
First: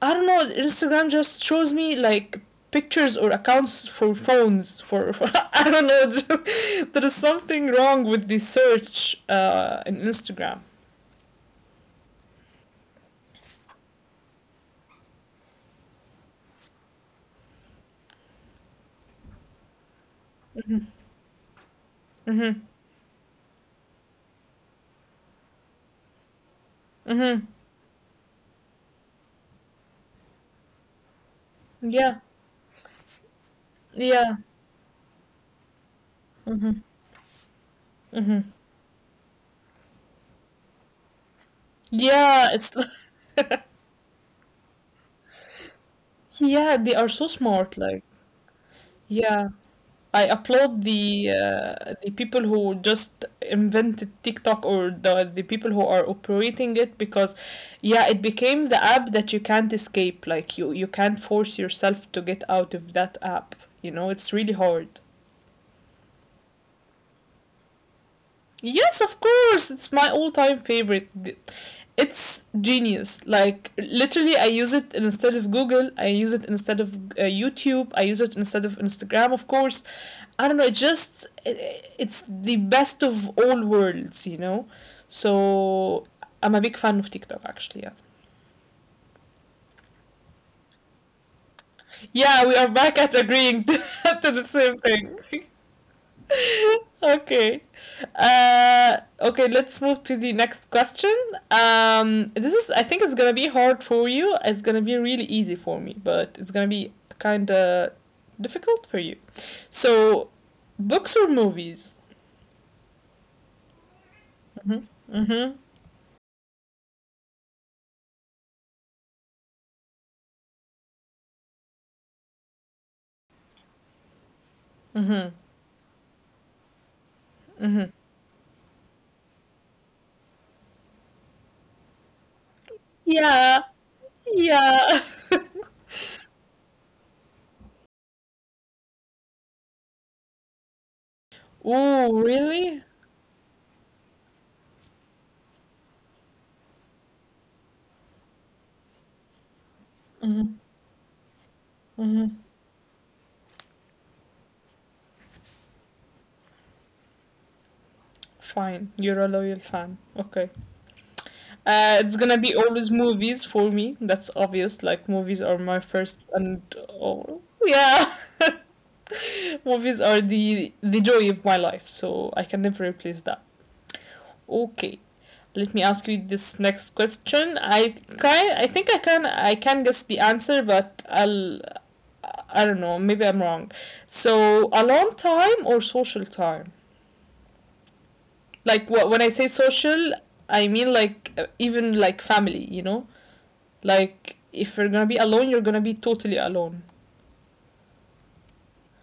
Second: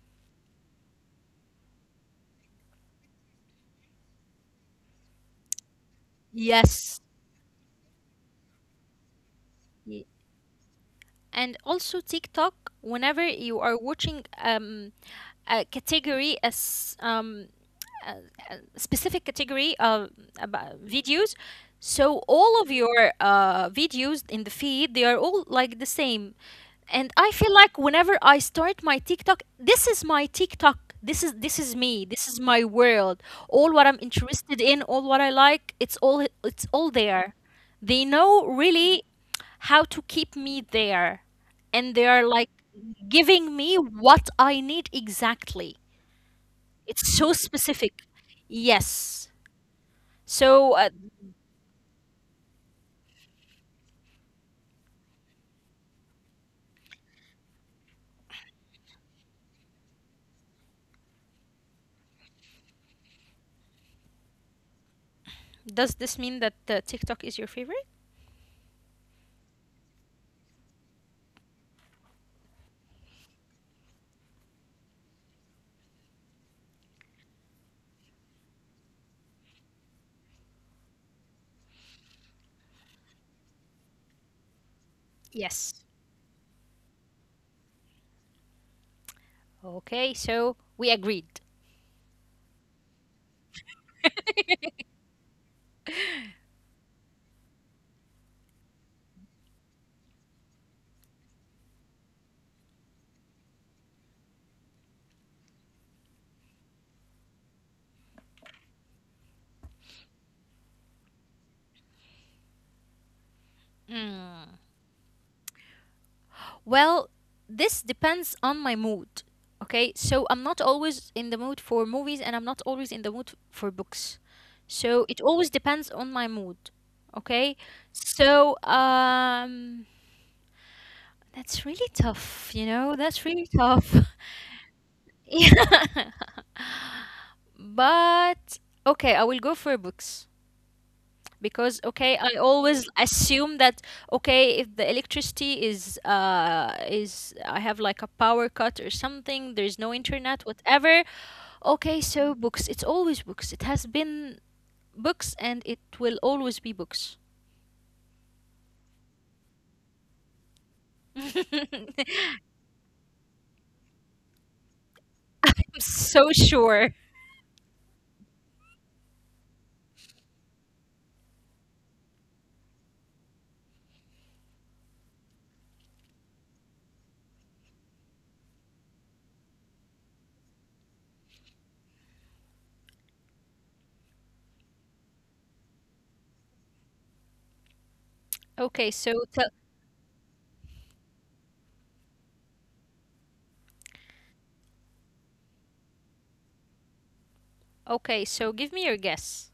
I don't know, Instagram just shows me like pictures or accounts for phones, for *laughs* for I don't know.
Yes.
*laughs* There is something wrong with the search
Ye-
in Instagram.
And also TikTok, whenever you are watching a category as a, a specific category of about videos. So all of
Mm-hmm.
your videos in the feed, they are all like the same. And I feel
Mm-hmm.
like whenever I start my TikTok, this is my TikTok. This is me. This
Yeah.
is my world. All what I'm
Yeah.
interested in, all what I like, it's all there. They know
Mm-hmm.
really how to keep me there. And they are like
Yeah,
giving me what I need exactly.
*laughs* yeah,
It's
they are
so
so
specific.
smart. Like,
Yes.
yeah,
So,
I applaud the people who just invented TikTok or the people who are operating it, because yeah, it became the app that you can't escape. Like, you can't force yourself to get out of that app. You know, it's really hard.
does this mean that TikTok is your favorite?
Yes, of course. It's my all-time favorite. It's genius. Like literally, I use it instead of Google. I use it instead of YouTube. I use it instead of Instagram, of course. I don't know. It just it's the best of all worlds, you know. So
Yes.
I'm a big fan of TikTok, actually. Yeah.
Okay, so we agreed.
Yeah, we are back at agreeing *laughs* to the same thing. *laughs* Okay. Okay, let's move to the next question. This is, I think it's gonna be hard for you. It's gonna be really easy for me, but it's gonna be kind of difficult for you. So, books or movies?
Mm. Well, this depends on my mood. Okay, so I'm not always in the mood for movies and I'm not always in the mood for books. So it
Mm-hmm.
always depends on my mood. Okay, so that's really tough, you know, that's really
Yeah,
tough. *laughs*
yeah. *laughs*
Yeah. *laughs* But okay, I will go for books. Because okay, I
Oh,
always
really?
assume that okay, if the electricity is I have like a power cut or something, there's no internet whatever, okay, so books. It's always books. It has been books and it will always be books.
Fine, you're a loyal fan. Okay.
*laughs* I'm
It's gonna be always movies for me. That's obvious. Like, movies are my
so
first and
sure.
all. Yeah. *laughs* Movies are the joy of my life, so I can never replace that. Okay, let me ask you this next question. I can, I think I can guess the answer, but I don't know. Maybe I'm wrong. So alone time or social time?
Okay,
Like
so
when
tell
I say social, I mean like even like family. You know, like if you're gonna be alone, you're gonna be totally alone.
okay so give me your guess.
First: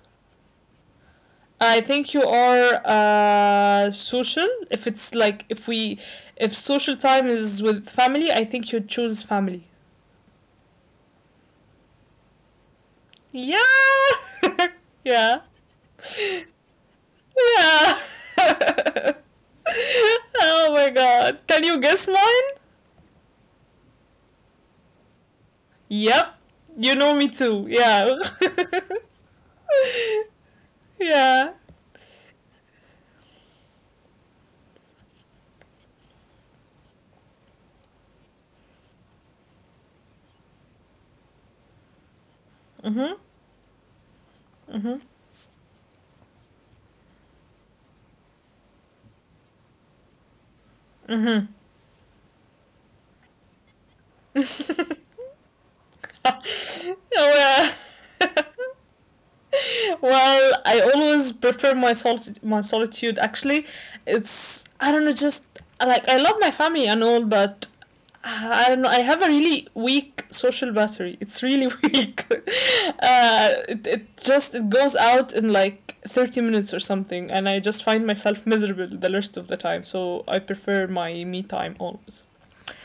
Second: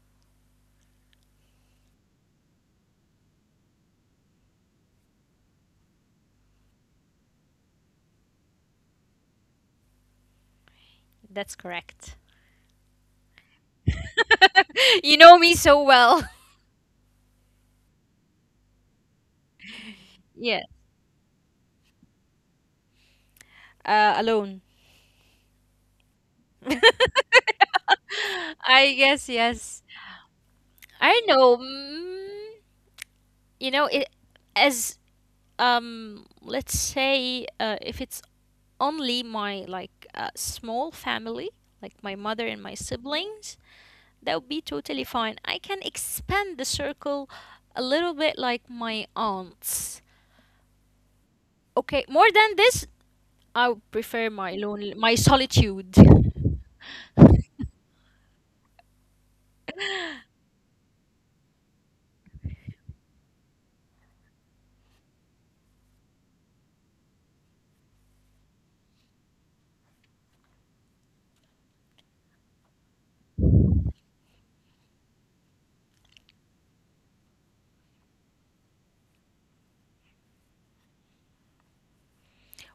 I think you are social. If it's like if we, if social time is with family, I think you choose family.
That's correct.
Yeah, *laughs* yeah,
*laughs* You know
yeah.
me so well.
*laughs*
*laughs* Yeah.
Oh my god! Can you guess mine?
Uh, alone.
Yep, you know me
*laughs*
too. Yeah,
I
*laughs*
guess yes. I don't
yeah.
know. Mm, you know, it as let's say if it's only my like small family, like my mother and my
Mm-hmm,
siblings, that would be
mm-hmm.
totally fine. I can expand the circle a little bit, like my aunts. Okay, more than this, I would prefer my lonely, my solitude.
*laughs* Oh
*laughs*
yeah. Well, I always prefer my solitude. My solitude, actually, it's I don't know, just like I love my family and all, but I don't know. I have a really weak social battery. It's really *laughs* weak. It just it goes out in like 30 minutes or something, and I just find myself miserable the rest of the time. So I prefer my me time always.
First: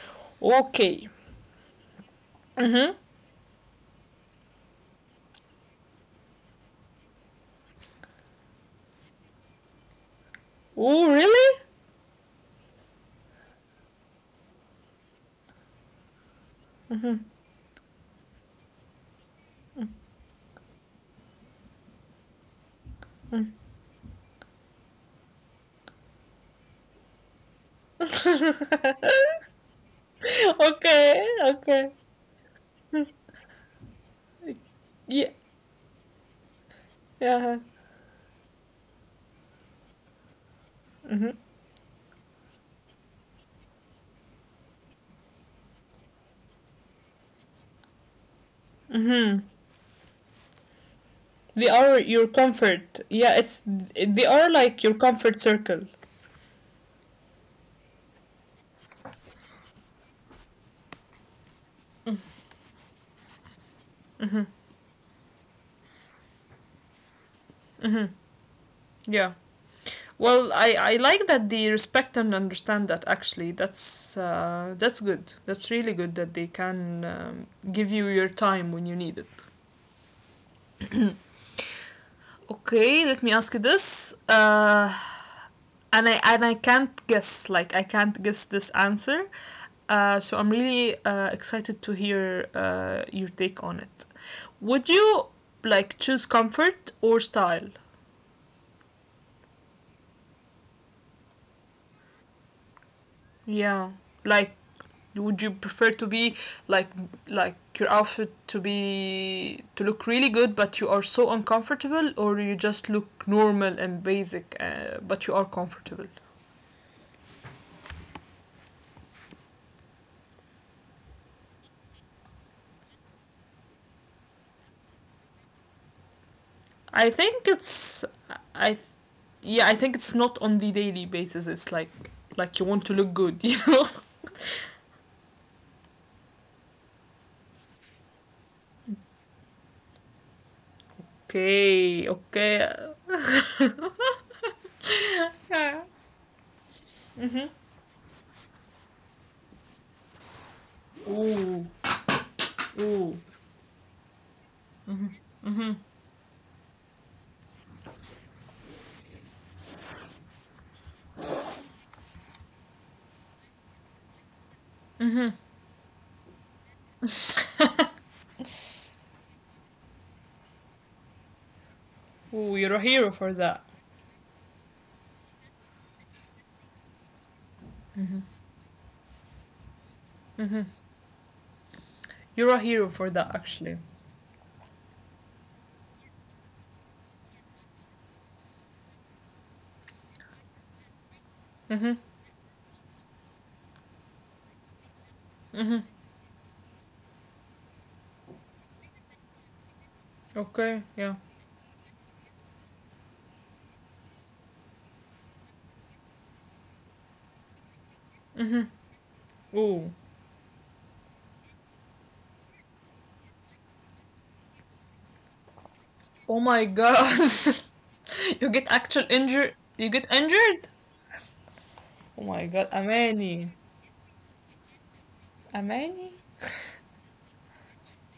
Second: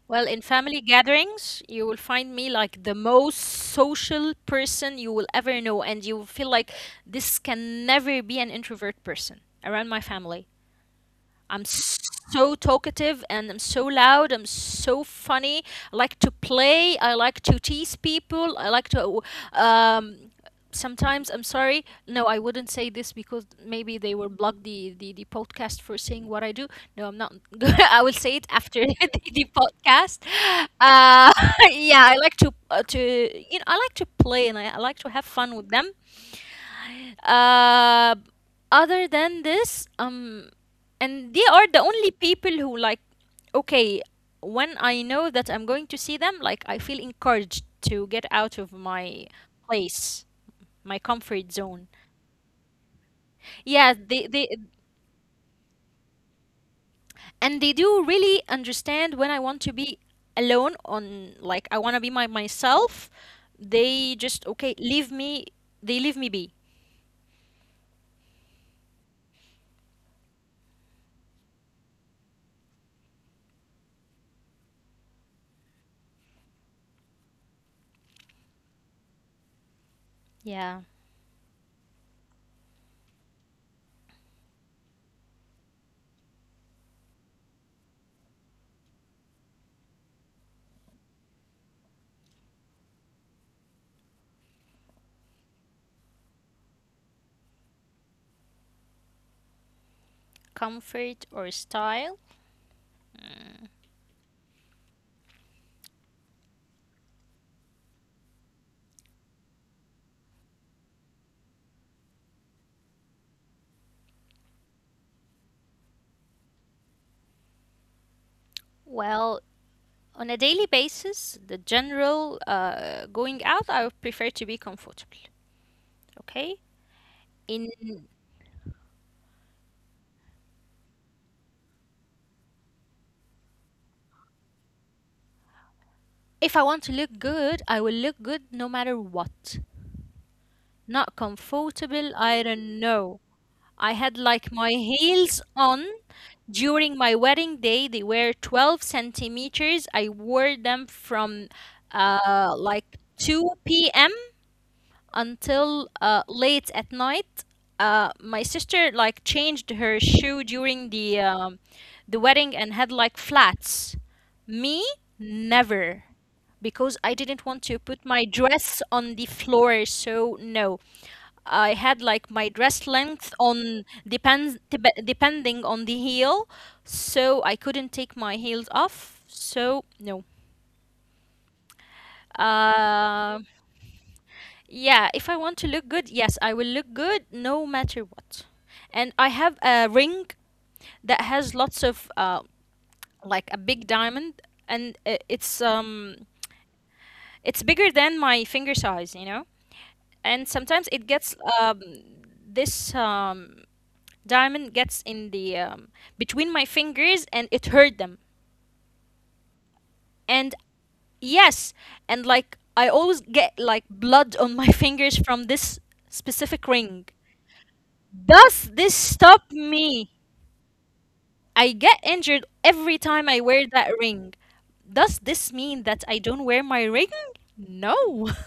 Well, in family
Okay.
gatherings, you will find me like
Mm-hmm.
the most social person you will ever know, and you will feel like this can never be an introvert person around my family.
Oh
I'm
really?
so talkative and I'm so loud. I'm so funny. I like to play. I like to tease people. I like to. Um, Sometimes I'm sorry. No, I wouldn't say this because maybe they will block the podcast for saying what I do. No, I'm not. *laughs* I will
*laughs*
say it after *laughs* the podcast.
Okay.
Uh, *laughs* yeah,
Okay.
I like to you know I like to play and I like to have
Yeah.
fun with them,
Yeah.
uh, other than this, and they
Mm-hmm.
are the only people who like okay when I know that I'm going to see them, like I feel encouraged to get out of my
Mm-hmm.
place, my comfort zone.
They are your comfort. Yeah, it's
Yeah, they
they are like your comfort circle.
and they do really understand when I want to be alone on like I want to be my myself. They just okay leave me, they leave me be.
Hmm. Yeah. Well, I like that they respect and understand that, actually. That's good. That's really good that they can give you your time when you need it.
Yeah.
Okay, let me ask you this. And I can't guess. Like I can't guess this answer. So I'm really excited to hear your take on it. Would you like choose comfort or style?
Comfort or style.
Yeah, like would you prefer to be like like your outfit to be to look really good, but you are so uncomfortable, or you just look normal and basic, but you are comfortable.
Well, on a daily basis, the general going out, I would prefer to be comfortable. Okay?
I
In
think it's I Yeah, I think it's not on the daily basis. It's like you want to look good. *laughs*
If I want to look good, I will look good no matter what. Not comfortable, I
Okay,
don't
okay.
know. I had
*laughs*
like my heels on during my wedding day. They were 12 centimeters. I wore them from
Ooh,
like
ooh.
2 p.m. until late at night. My sister like changed her shoe during the wedding and had like flats. Me, never, because I didn't want to put my
*laughs*
dress on the floor. So no, I had like my dress
Ooh, you're a
length
hero for
on
that.
depends depending on the heel, so I couldn't take my heels off. So no.
Mhm. You're a hero
Um,
for that, actually.
yeah, if I want to look good, yes, I will look good no matter what. And I have a ring that has lots of
Mhm.
like a big diamond, and
Mhm.
it's bigger than my finger size, you know. And sometimes it
Okay,
gets
yeah.
this diamond gets in the between my fingers and it hurt them.
Mhm. Ooh.
And yes, and like I always get like blood on my *laughs* fingers from this specific
Oh
ring.
my god.
Does this
*laughs* You get
stop
actual injured.
me?
You get injured?
I get injured
Oh my
every
god,
time I wear that
Amani.
ring. Does this mean that I don't
Amani?
wear my ring? No. *laughs*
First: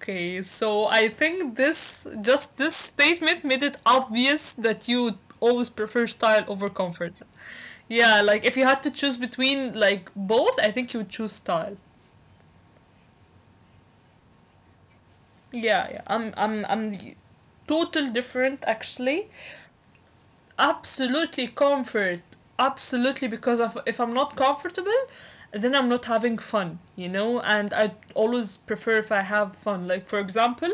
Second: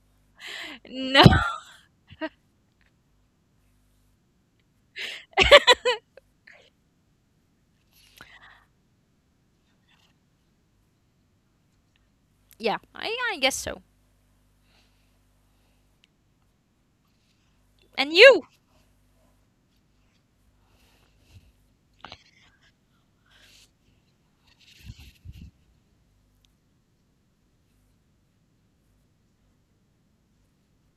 Okay, so I
No.
think this statement made it obvious that you always prefer
*laughs*
style over comfort. Yeah, like if you had to choose between like both, I think you would choose style.
Yeah, I guess so.
Yeah, yeah. I'm
And
total
you?
different actually. Absolutely comfort. Absolutely because of if I'm not comfortable, then I'm not having fun, you know? And I always prefer if I have fun. Like, for example,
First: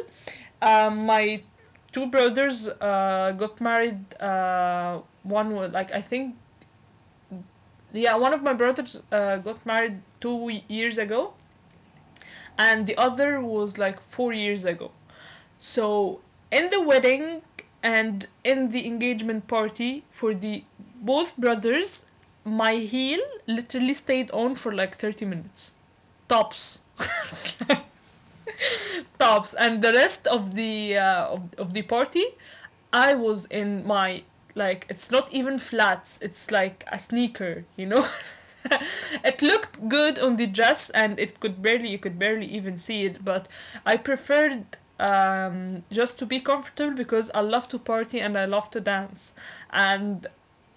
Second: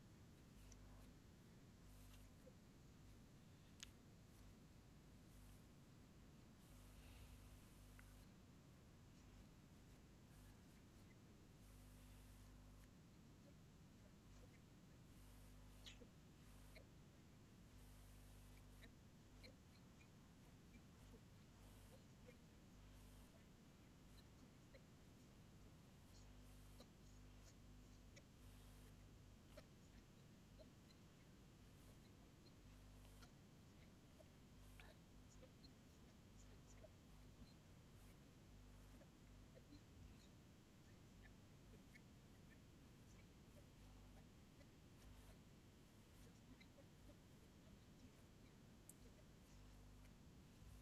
My two brothers got married. One was like I think, yeah, one of my brothers got married 2 years ago, and the other was like 4 years ago. So in the wedding and in the engagement party for the both brothers, my heel literally stayed on for like 30 minutes tops. *laughs* Tops, and the rest of the of the party I was in my, like, it's not even flats, it's like a sneaker. *laughs* It looked good on the dress, and it could barely you could barely even see it, but I preferred just to be comfortable because I love to party and I love to dance. And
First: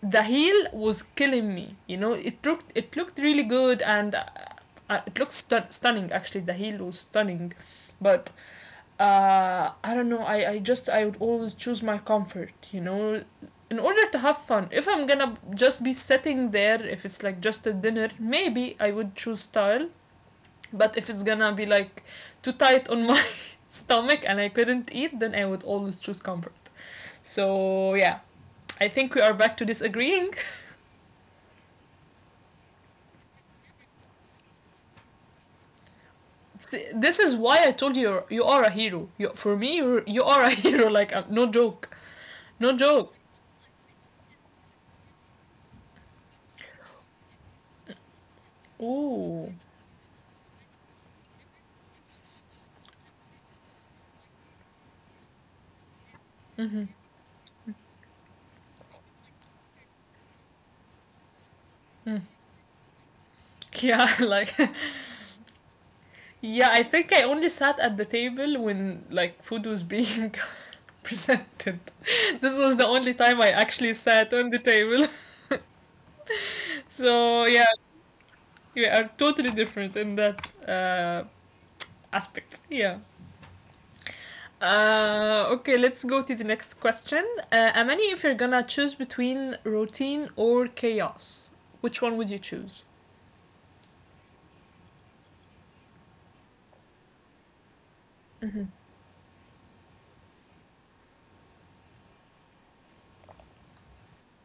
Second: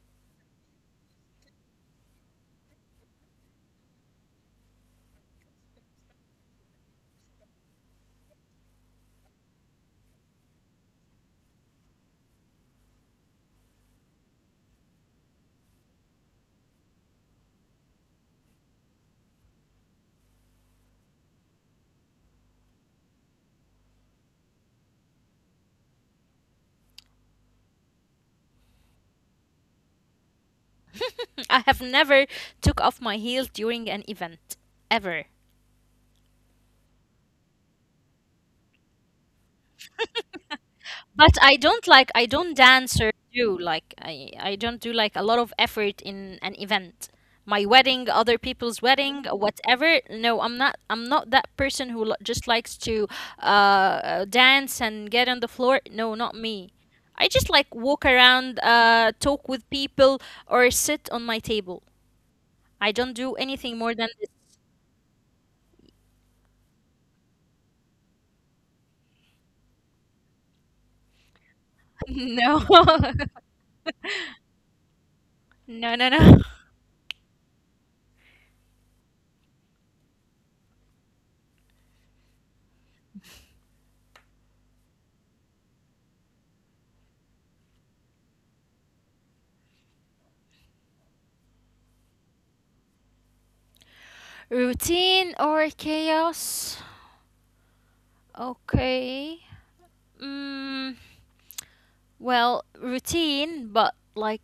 the heel was killing me. You know, it looked really good, and it looked stunning. Actually, the heel was stunning, but I don't know, I just I would always choose my comfort, in order to have fun. If I'm gonna just be sitting there, if it's like just a dinner, maybe I would choose style. But if it's gonna be like too tight on my *laughs* stomach, and I couldn't eat, then I would always choose comfort. So yeah, I think we are back to disagreeing.
*laughs* I have never took off my heel during an event. Ever.
*laughs* This is why I told you a hero. You, for me, you are a *laughs* hero. Like
But
no joke,
I don't
no
dance or
joke.
do like I don't do like a lot of effort in an event. My wedding, other people's wedding,
Ooh.
whatever. No, I'm not that person who just likes to dance and get on the floor. No, not me.
Mm-hmm.
I just like walk around, talk with people or sit on my table.
Mm.
I don't do anything more
Yeah,
than
*laughs*
this.
like, yeah, I think I only sat at the table when, like, food was being *laughs* presented.
*laughs*
This
No.
was the only
*laughs*
time I actually sat on the table. *laughs*
No, no, no.
So yeah, we are totally different in that uh, aspect. Yeah. Okay, let's go to the next question. Amani, if you're gonna choose between routine or chaos, which one would you choose?
Routine or chaos?
Mm-hmm.
Okay. Mm, well, routine, but like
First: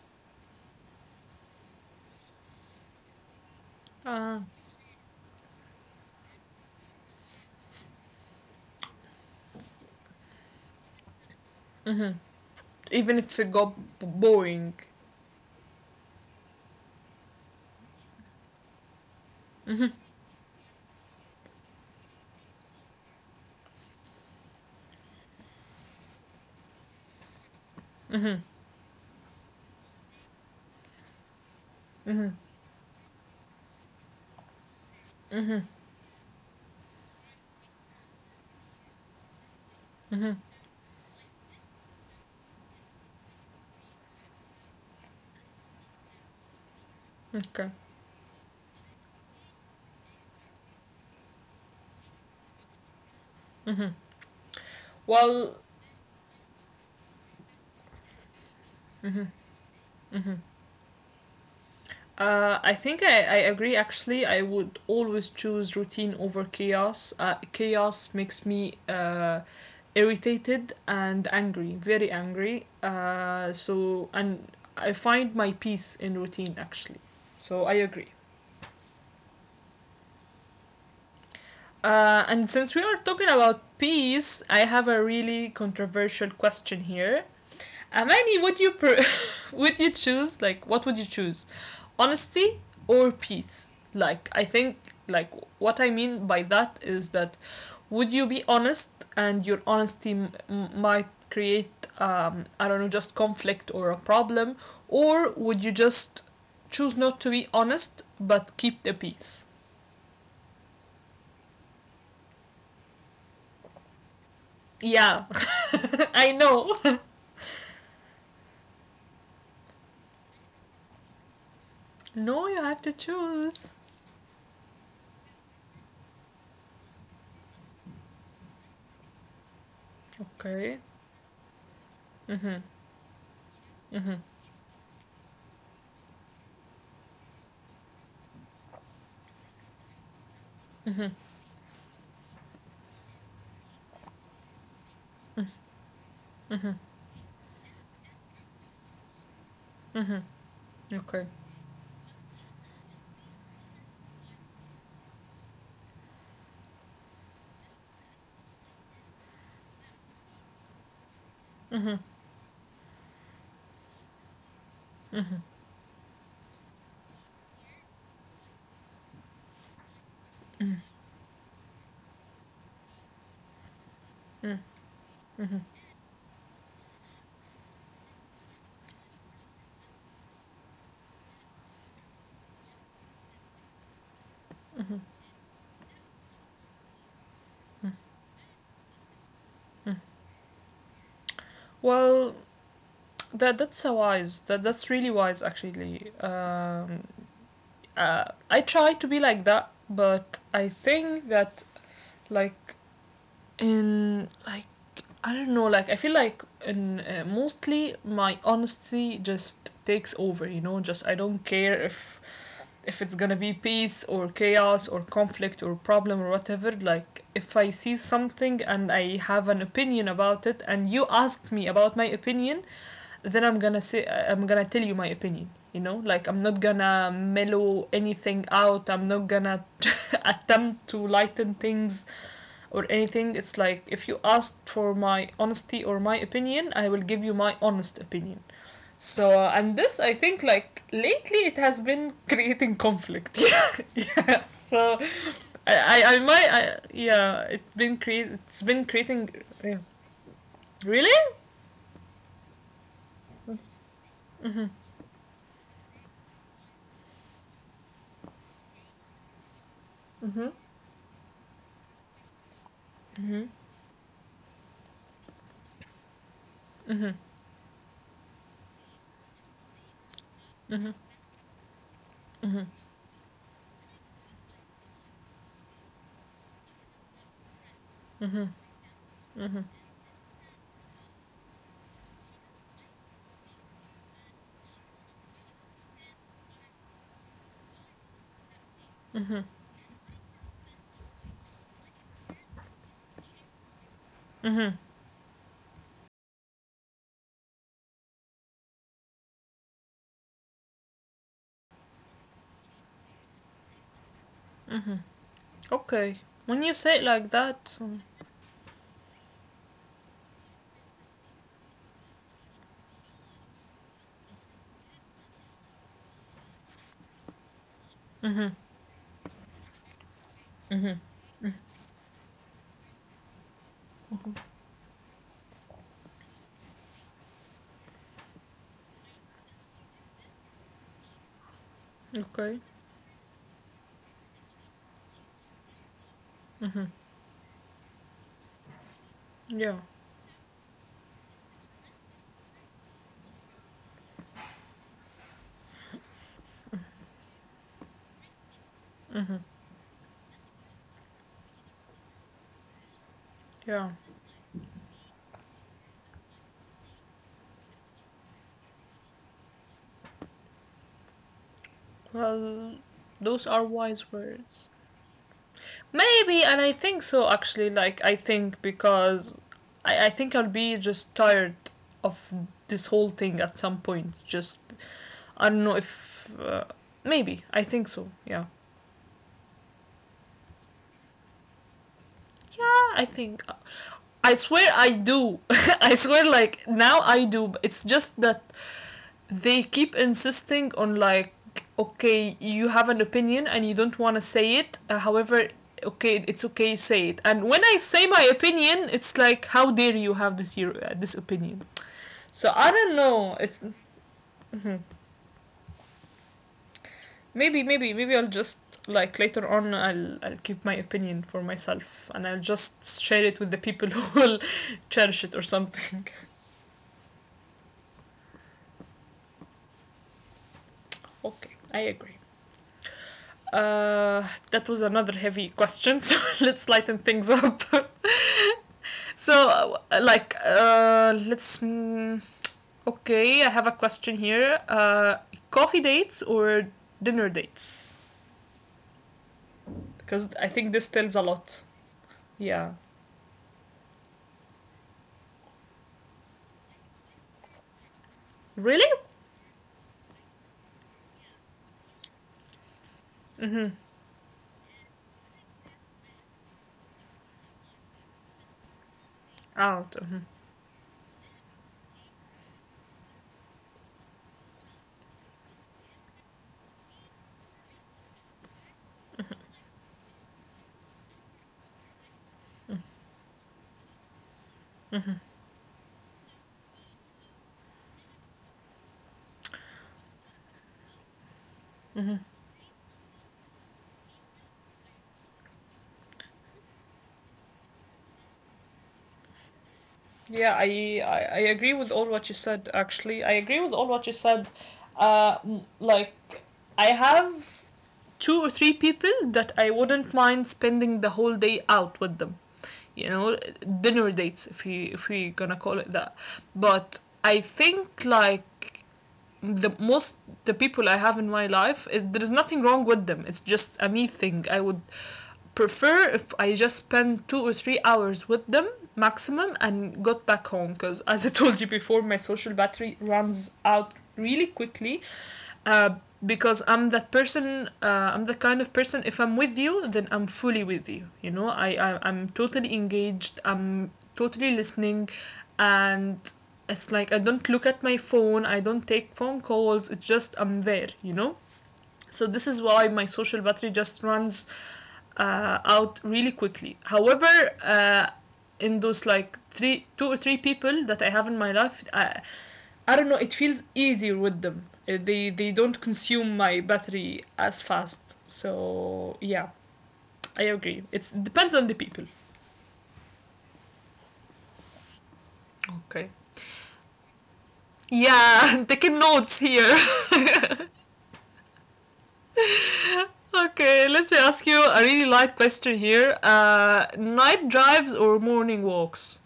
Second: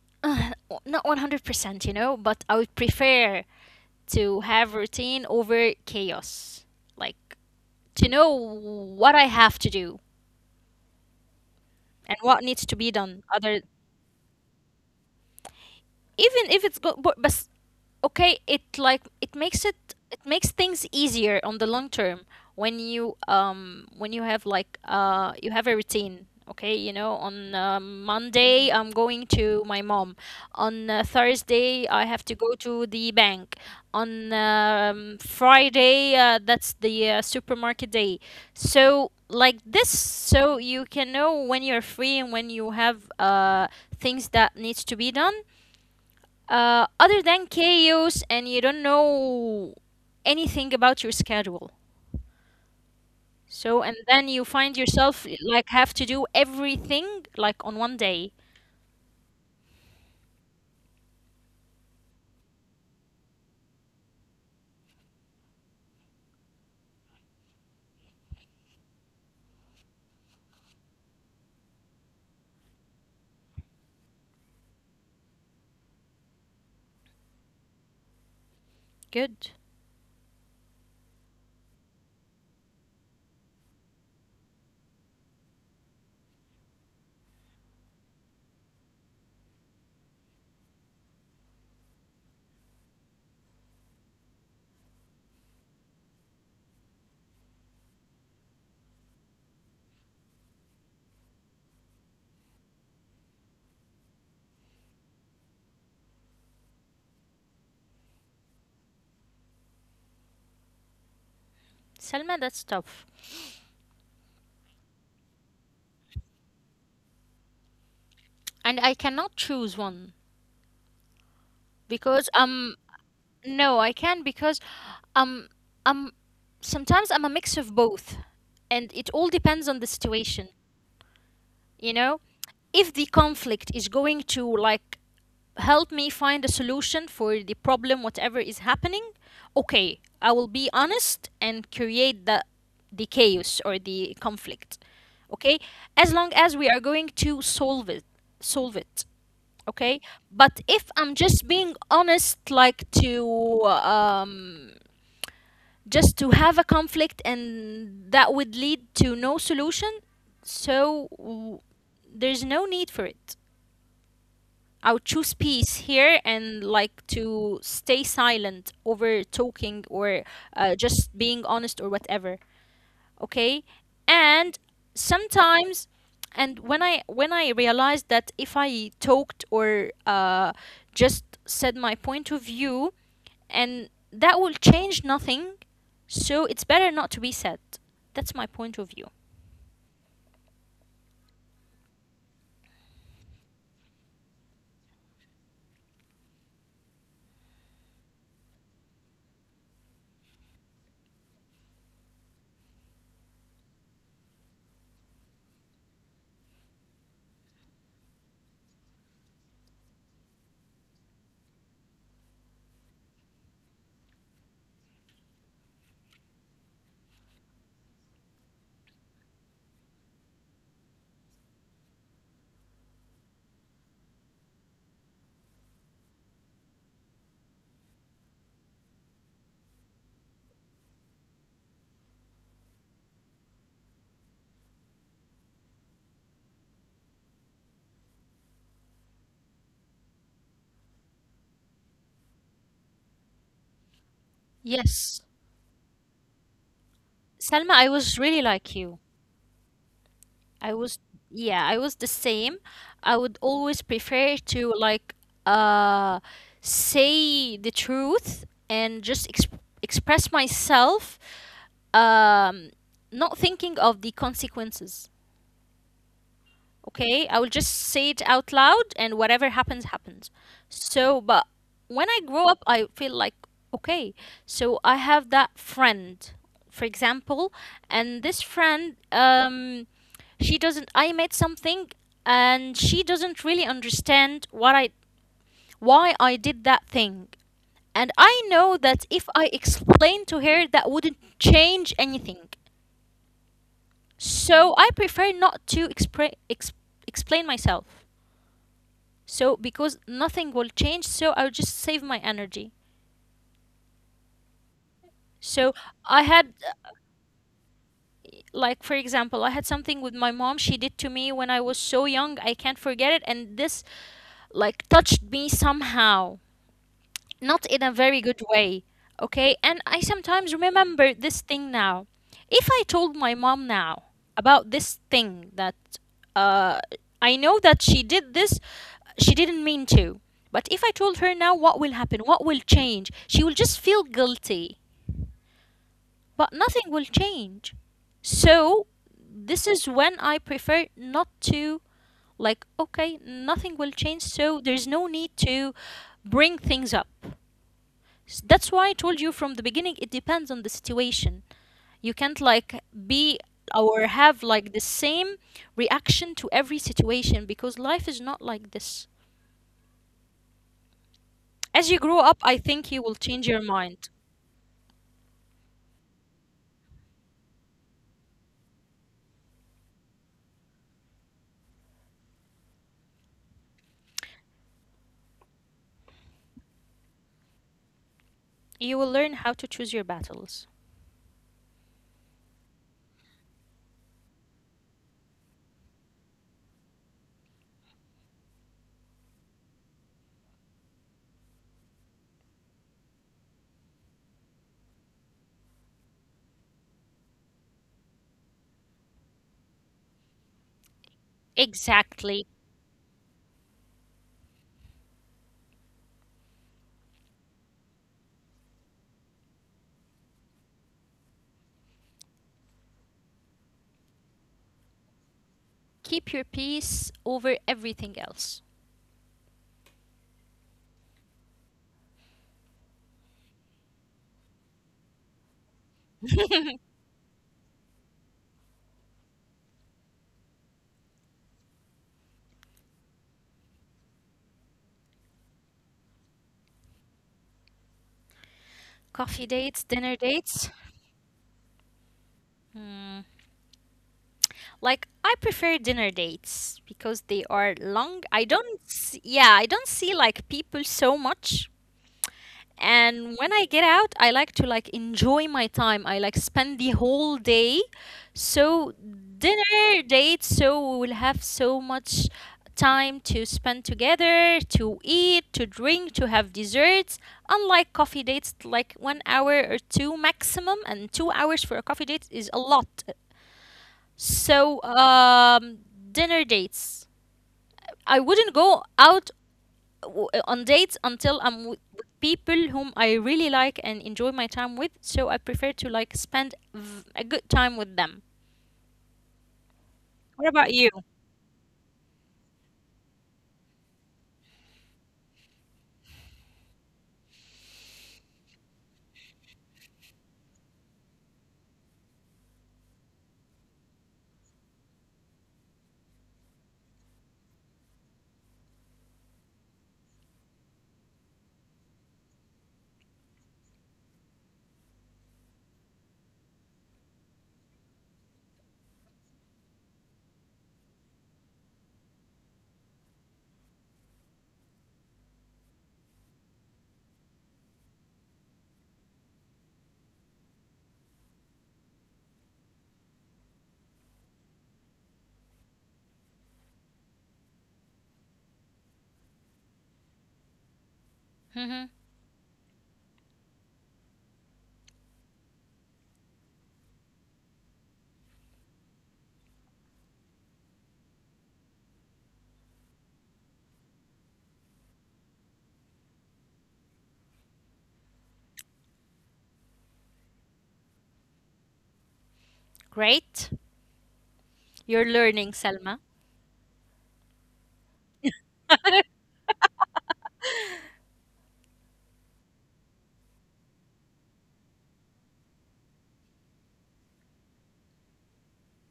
*laughs* uh, not 100%, you know, but I would prefer
Uh,
to have routine over chaos. Like to know what I have to do
mm-hmm.
and what needs to be
Even
done
if it
other,
got boring.
even if it's go but okay, it makes
Mm-hmm.
it makes things easier on the long term when you have like you have a routine. Okay, you know, on
Mm-hmm.
Monday I'm going to my mom, on Thursday I have
Mm-hmm.
to go to the bank, on
Mm-hmm.
Friday that's the supermarket day. So like this,
Mm-hmm.
so you can know when you're free and when you have things that needs to be done, other than
Okay.
chaos, and you don't know anything about your schedule. So, and then you find yourself
Well,
like have to do everything like on one day.
I think I agree. Actually, I would always choose routine over chaos. Chaos makes me irritated and angry, very angry. So, and I find my peace in routine, actually. So, I agree.
Good.
And since we are talking about peace, I have a really controversial question here. Amani, *laughs* would you choose, like, what would you choose, honesty or peace? Like I think, like, what I mean by that is that would you be honest and your honesty might create, I don't know, just conflict or a problem. Or would you just choose not to be honest but keep the peace?
Selma, that's tough.
Yeah, *laughs* I know.
And I cannot choose one
*laughs* No,
because
you have to choose.
no, I can because um um sometimes I'm a mix of both, and it all depends on the situation,
Okay.
you know?
Mhm.
If the conflict is
Mhm.
going to like help me find a solution for the problem, whatever is happening, okay, I will be
Mhm.
honest and create the chaos or the conflict.
Mhm.
Okay, as long
Mhm.
as we are going to solve it, solve it.
Mhm.
Okay, but if
Okay.
I'm just being honest like to just to have a conflict, and that would lead to no solution, so
Mm-hmm.
there's no need for it. I'll
Mm-hmm.
choose peace here and like to stay silent over talking or just being honest or whatever. Okay,
Mm-hmm.
and
Mm-hmm.
sometimes, and when I realized that if I talked or just said my point of view, and that will
Mm-hmm.
change nothing, so it's better not to be said. That's my point of view.
Mm-hmm. Well, that's so wise. That's really wise, actually. Uh, I try to be like that, but I think that, like, in like, I don't know. Like I feel like in mostly my honesty just takes over. You know, just I don't care if it's gonna be peace or chaos or conflict or problem or whatever. Like, if I see something and I have an opinion about it and you ask me about my opinion, then I'm gonna tell you my opinion. You know, like, I'm not gonna mellow anything out. I'm not gonna *laughs* attempt to lighten things or anything. It's like if you ask for my honesty or my opinion, I will give you my honest opinion. So and this I think, like, lately it has been *laughs* creating conflict. So
Yes,
I might, yeah,
Salma, I was
it's
really
been
like
creating,
you.
yeah.
I
Really?
was, yeah, I was the same. I would always prefer to like uh say the truth and just
Mm-hmm.
express myself, um,
Mm-hmm.
not thinking of the consequences.
Mm-hmm.
Okay, I will just say it out loud and whatever happens happens.
Mm-hmm.
So but when I
Mm-hmm.
grow up I feel like okay, so I have that friend, for example,
Mm-hmm.
and this friend
Mm-hmm.
she doesn't I made something, and she doesn't really understand what I why I did that thing, and I know that if I explain to her that wouldn't change anything, so I prefer not to explain myself. So because nothing will change, so I'll just save my energy. So
Okay.
I
When you
had
say it like that.
like for example I had something with my mom she did to me when I was so young I can't forget it, and this like touched me somehow, not in a
Mm-hmm.
very good way. Okay, and I sometimes
Mm-hmm.
remember
Mm,
this thing now. If I told my mom now about this thing that uh, I know that she did this, she didn't mean to. But if I told her now, what will happen?
okay.
What will change? She will just feel guilty,
Mm-hmm.
but nothing will change. So
Yeah.
this is when I prefer not to like okay, nothing will change, so there's no need to bring things up. That's why I
Mm-hmm.
told you from the beginning, it depends on the situation. You can't like be
Yeah.
or have like the same reaction to every situation because life is not like this. As you grow
Well,
up, I think you
those
will
are
change your
wise
mind.
words. Maybe, and I think so actually. Like I think because I think I'll be just tired of this whole thing at some point. Just I don't know if maybe I think so. Yeah,
You will learn how to choose your battles.
yeah, I think. I swear I do. *laughs* I swear, like now I do. It's just that they keep insisting on, like, okay, you have an opinion and you don't want to say it. However, okay, it's okay, say it. And when I say my opinion, it's like, how dare you have this opinion? So I
Exactly.
don't know. It's. Mhm. Maybe, maybe, maybe I'll just, like, later on. I'll keep my opinion for myself, and I'll just share it with the people *laughs* who will cherish it or something. *laughs*
Keep your peace over everything else.
Okay, I agree. Uh, that was another heavy question, so *laughs* let's lighten things up. *laughs* So, like, let's. Okay, I have a question here. Coffee dates or dinner dates?
Coffee dates,
Because I
dinner
think this
dates.
tells a lot. Yeah.
Hmm. Like I prefer dinner dates because they are long. I
Really?
don't, s- Yeah, I don't see like people so much,
Mm-hmm.
and when I get out I like to like enjoy my time, I like spend the whole day. So
Out. Mhm.
dinner date, so we will have so much time to spend together, to eat, to drink, to have desserts, unlike coffee dates like one hour or two maximum, and 2 hours for a coffee date is a lot. So dinner dates. I wouldn't go out on dates until I'm with people whom I really like and enjoy my time with. So I prefer to like spend a good time with them.
Yeah,
What
I,
about
I
you?
I agree with all what you said. Actually, I agree with all what you said. Like, I have two or three people that I wouldn't mind spending the whole day out with them. You know, dinner dates if we gonna call it that. But I think like the most the people I have in my life, there is nothing wrong with them. It's just a me thing. I would prefer if I just spend 2 or 3 hours with them maximum and got back home because, as I *laughs* told you before, my social battery runs out really quickly, uh, because I'm that person. I'm the kind of person. If I'm with you, then I'm fully with you. You know, I'm totally engaged. I'm totally listening, and it's like I don't look at my phone. I don't take phone calls. It's just I'm there. You know.
Hmm.
So this is why my social battery just runs out really quickly. However, uh, in those, like, two or three people that I have in my life, I don't know. It feels easier with them. They don't consume my battery as fast. So yeah, I agree. It depends on the people.
Great. You're learning,
Okay.
Selma.
Yeah, *laughs* taking notes here. *laughs* Okay, let me ask you a really light question here. Night drives or morning walks?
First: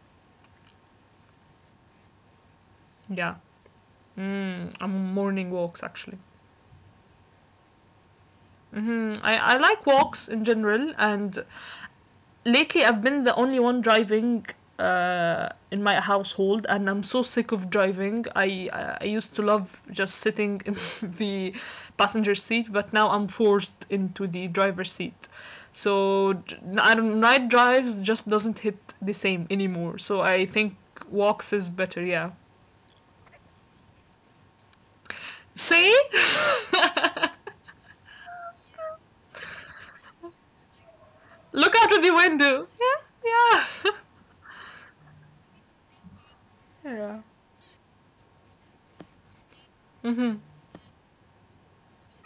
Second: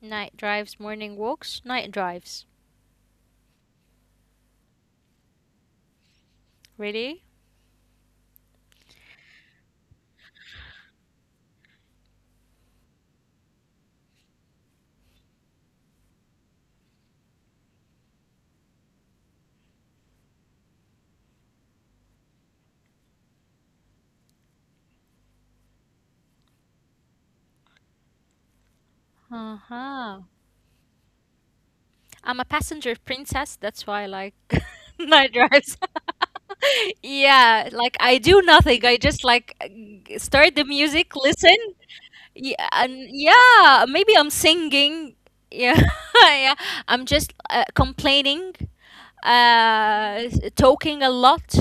Night drives, morning walks, night drives.
Yeah. I'm morning walks actually.
Really?
Hmm, I like walks in general, and lately I've been the only one driving in my household, and I'm so sick of driving. I used to love just sitting in *laughs* the passenger seat, but now I'm forced into the driver's seat. So I don't- night drives just doesn't hit the same anymore. So I think
Uh-huh.
walks is better. Yeah.
I'm a passenger princess. That's why I like *laughs*
See,
night drives. *laughs* Yeah, like I do nothing. I just like start the
*laughs* look out
music,
of the
listen.
window. Yeah,
Yeah, and
yeah,
yeah, maybe I'm singing. Yeah, *laughs*
yeah.
yeah. I'm just complaining, talking a lot,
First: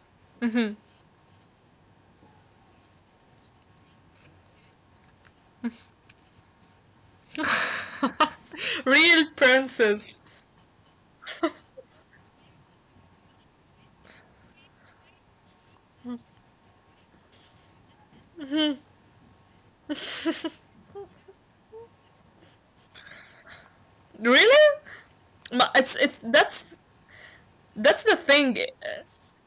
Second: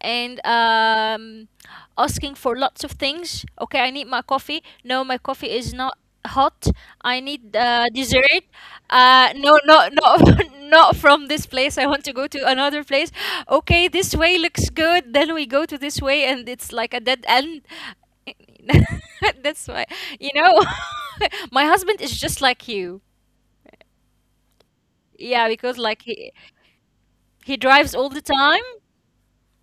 and
Mm-hmm.
asking for lots of things. Okay, I need my coffee. No, my coffee is not hot. I need dessert.
Real
No, no, no,
princess.
*laughs* not from this place. I want to go to another place. Okay, this way looks good. Then we go to this way, and it's like a dead end. *laughs* That's why, you know, *laughs* my husband is just like you.
Really?
Yeah, because like
It's
he drives all the
that's the
time,
thing.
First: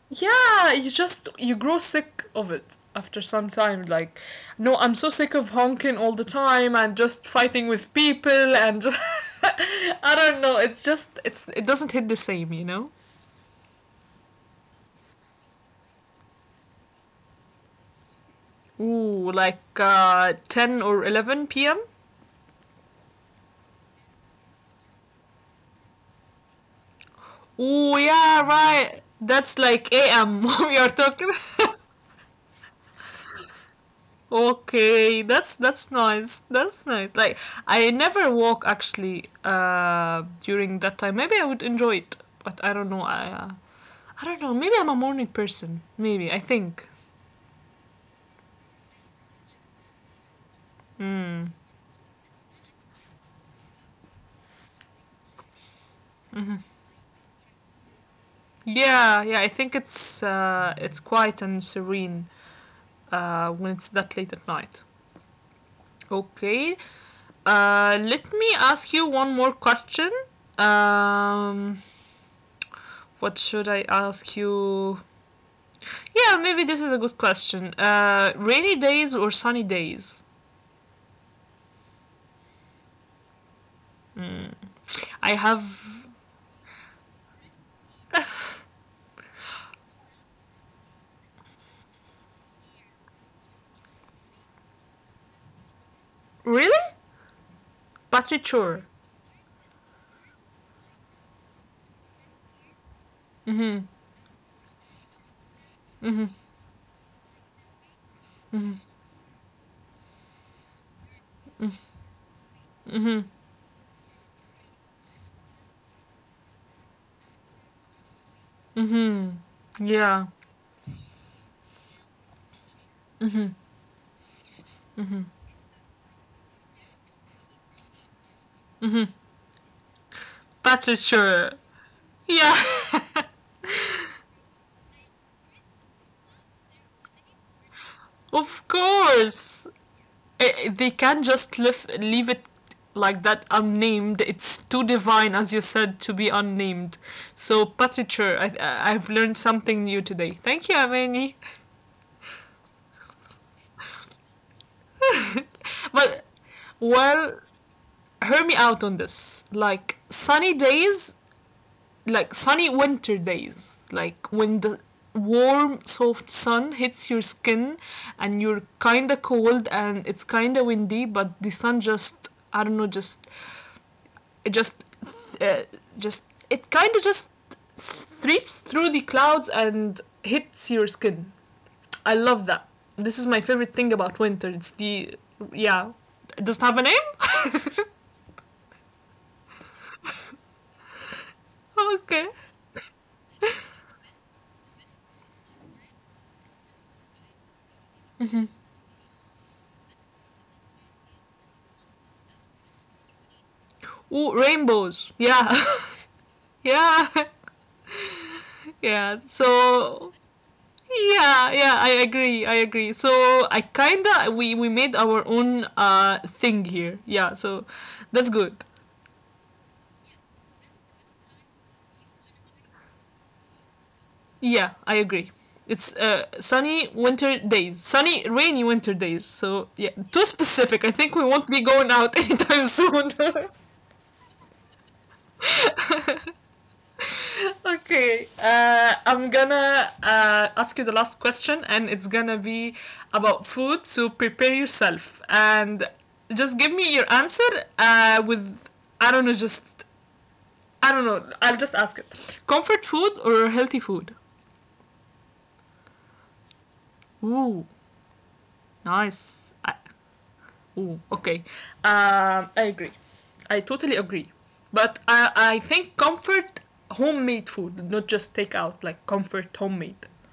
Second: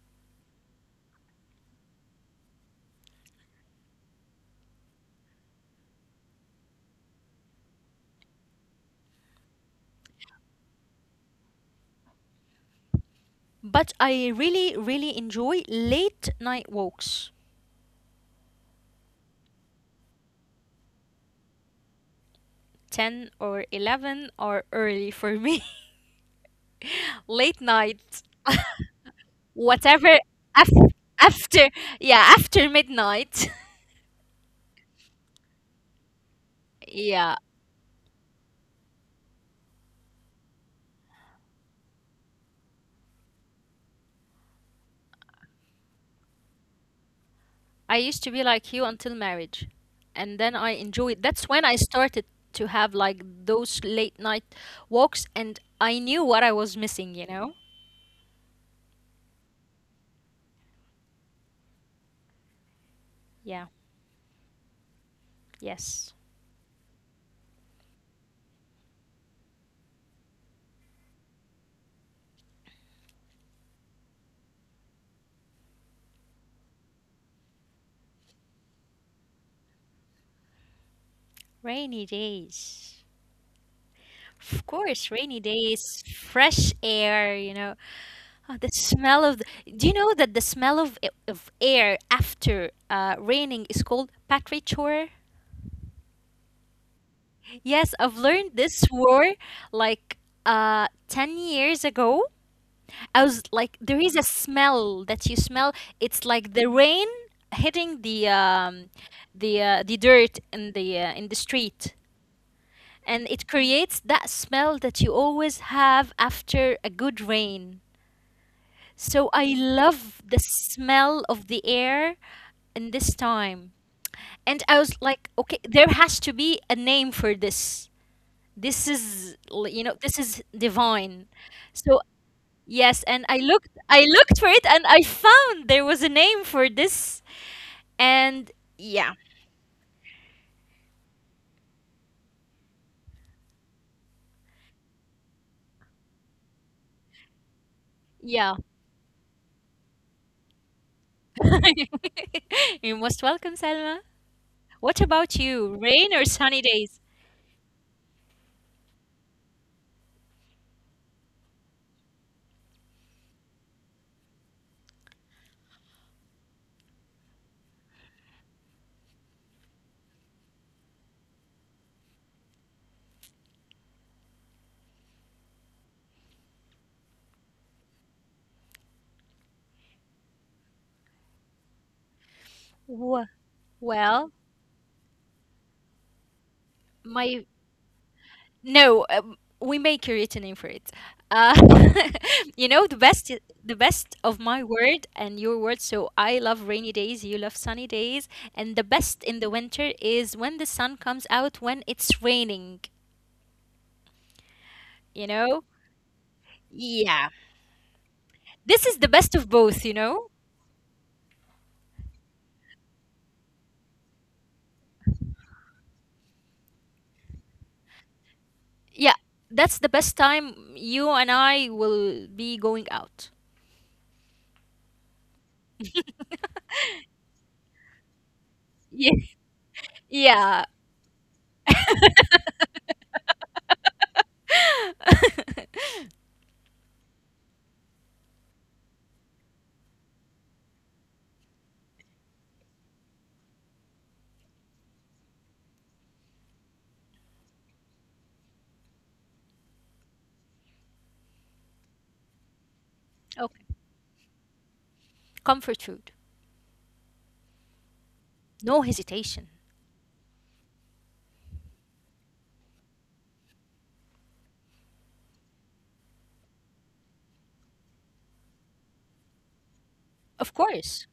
Yeah, you grow sick of it after some time. Like, no, I'm so sick of honking all the time and just fighting with people and just *laughs* I don't know. It's just it's It doesn't hit the same.
but I really really enjoy late night walks.
Ooh, like 10 or 11 p.m.
10 or 11 are early for me. *laughs* Late
Ooh,
night.
yeah,
*laughs*
right. That's like
Whatever
a.m. *laughs*
af
we are talking. *laughs*
after yeah, after midnight.
Okay, that's nice.
*laughs*
That's nice.
Yeah,
Like I never walk actually during that time. Maybe I would enjoy it, but I don't know. I don't know. Maybe I'm a morning person. Maybe, I think.
I used to be like you until marriage. And then I enjoyed. That's
Mm.
when I started to have like those late night walks and I knew what I was missing, you know?
Yeah, yeah. I think it's quiet and serene
Yeah.
when it's that late at night.
Yes.
Okay. Let me ask you one more question. Um, what should I ask you? Yeah, maybe this is a good question. Rainy days or sunny days?
Rainy days. Of course, rainy
I
days,
have
fresh air, you know. Oh, the smell of the, do you know that the smell of of air after raining is called patrichor?
really
Yes, I've learned
Patrick
this
Shore.
word like 10 years ago. I was like,
Mm-hmm.
there is a smell that you smell. It's
Mm-hmm.
like the rain hitting
Mm-hmm.
the dirt in the street, and
Mm-hmm.
it creates that smell that you always have after a good rain. So I
Mm-hmm.
love the
Yeah.
smell of the air in this time. And I was like, okay, there has to be a name for this. This
Mm-hmm.
is, you know, this is
Patrick
divine.
Shore.
So
Yeah,
yes, and I looked, I looked for it and I found there was a name for this, and
*laughs* of
yeah.
course. They can't just leave it like that unnamed. It's too divine, as you said, to be unnamed. So
Yeah.
Patrick Shore, I've learned something new today. Thank you,
*laughs*
Amani.
You're most welcome, Selma. What about you? Rain or sunny days?
But, well, hear me out on this. Like sunny days, like sunny winter days, like when the warm soft sun hits your skin and you're kind of cold and it's kind of windy, but the sun just, I don't know, just it just uh, just it kind of just streaks through the clouds and hits your skin. I
Wh-
love that. This is my
well,
favorite thing about winter. It's the Yeah, it
my
doesn't have a name.
No, we may create a name for it. Uh, *laughs* you
*laughs*
know
Okay.
the best of my word and your word. So I love rainy days, you love sunny days, and the best in the winter is when the sun comes out when it's raining. You
Ooh,
know.
rainbows, yeah.
Yeah.
*laughs* Yeah,
This is the best of
*laughs*
both, you
yeah.
know?
So yeah, yeah. I agree. I agree. So, I kinda we made our own thing here. Yeah. So that's good.
Yeah. That's the best time you and I will be going out.
Yeah, I agree. It's sunny winter days, sunny
Yeah.
rainy winter days. So yeah,
Yeah.
too specific. I think we won't be going out *laughs* anytime soon. *laughs*
*laughs*
Okay, I'm gonna ask you the last question, and it's gonna be about food. So prepare yourself, and just give me your answer with I don't know, just I don't know. I'll just ask it: comfort
Okay.
food or healthy food?
Comfort food.
Ooh,
No hesitation.
nice. Ooh, okay. I agree. I totally agree. But I think comfort homemade food, not just takeout, like comfort
Of
homemade.
course.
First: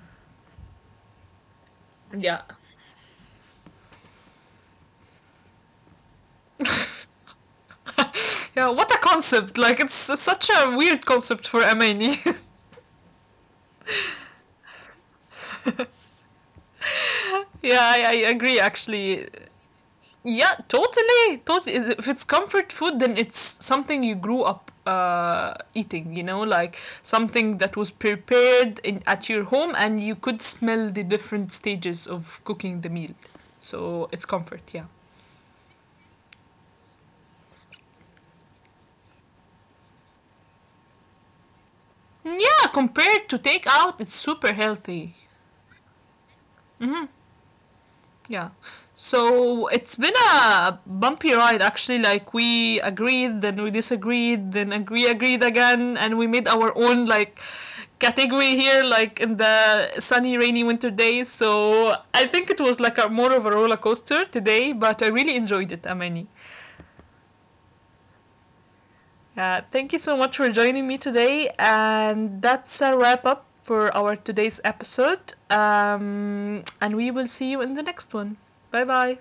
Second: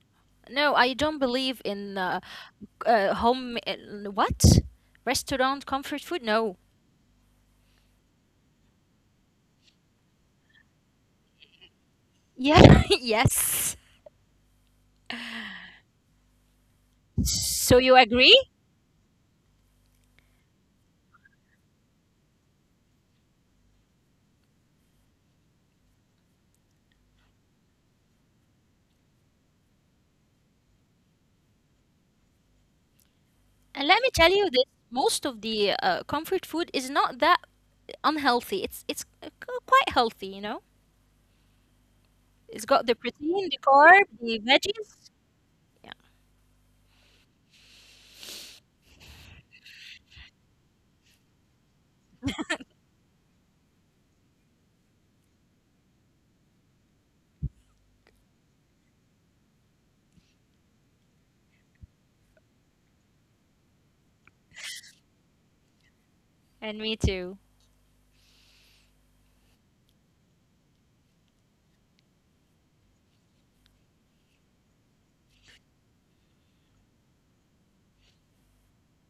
No, I don't believe in
Yeah,
home. What? Restaurant comfort food? No.
yeah, what a concept! Like, it's such a weird concept for a mania.
Yeah. *laughs* Yes. So
*laughs*
you
Yeah,
agree?
I agree, actually. Yeah, totally, totally. If it's comfort food, then it's something you grew up eating, like something that was prepared at your home, and you could smell the different stages of cooking the meal.
And
So
let me
it's
tell
comfort,
you this:
yeah.
most of the comfort food is not that unhealthy. It's quite healthy, you know.
Mm, yeah,
It's got the
compared to
protein, the
takeout, it's
carb, the
super healthy.
veggies. Yeah,
Yeah. So it's been a bumpy ride actually. Like, we agreed, then we disagreed, then agreed again, and we made our own, like, category here, like in the sunny, rainy winter days. So I think it was like a more of a roller coaster today, but I really enjoyed it, Amani.
and me too.
Thank you so much for joining me today, and that's a wrap up for our today's episode. And we will see you in the next one. Bye bye.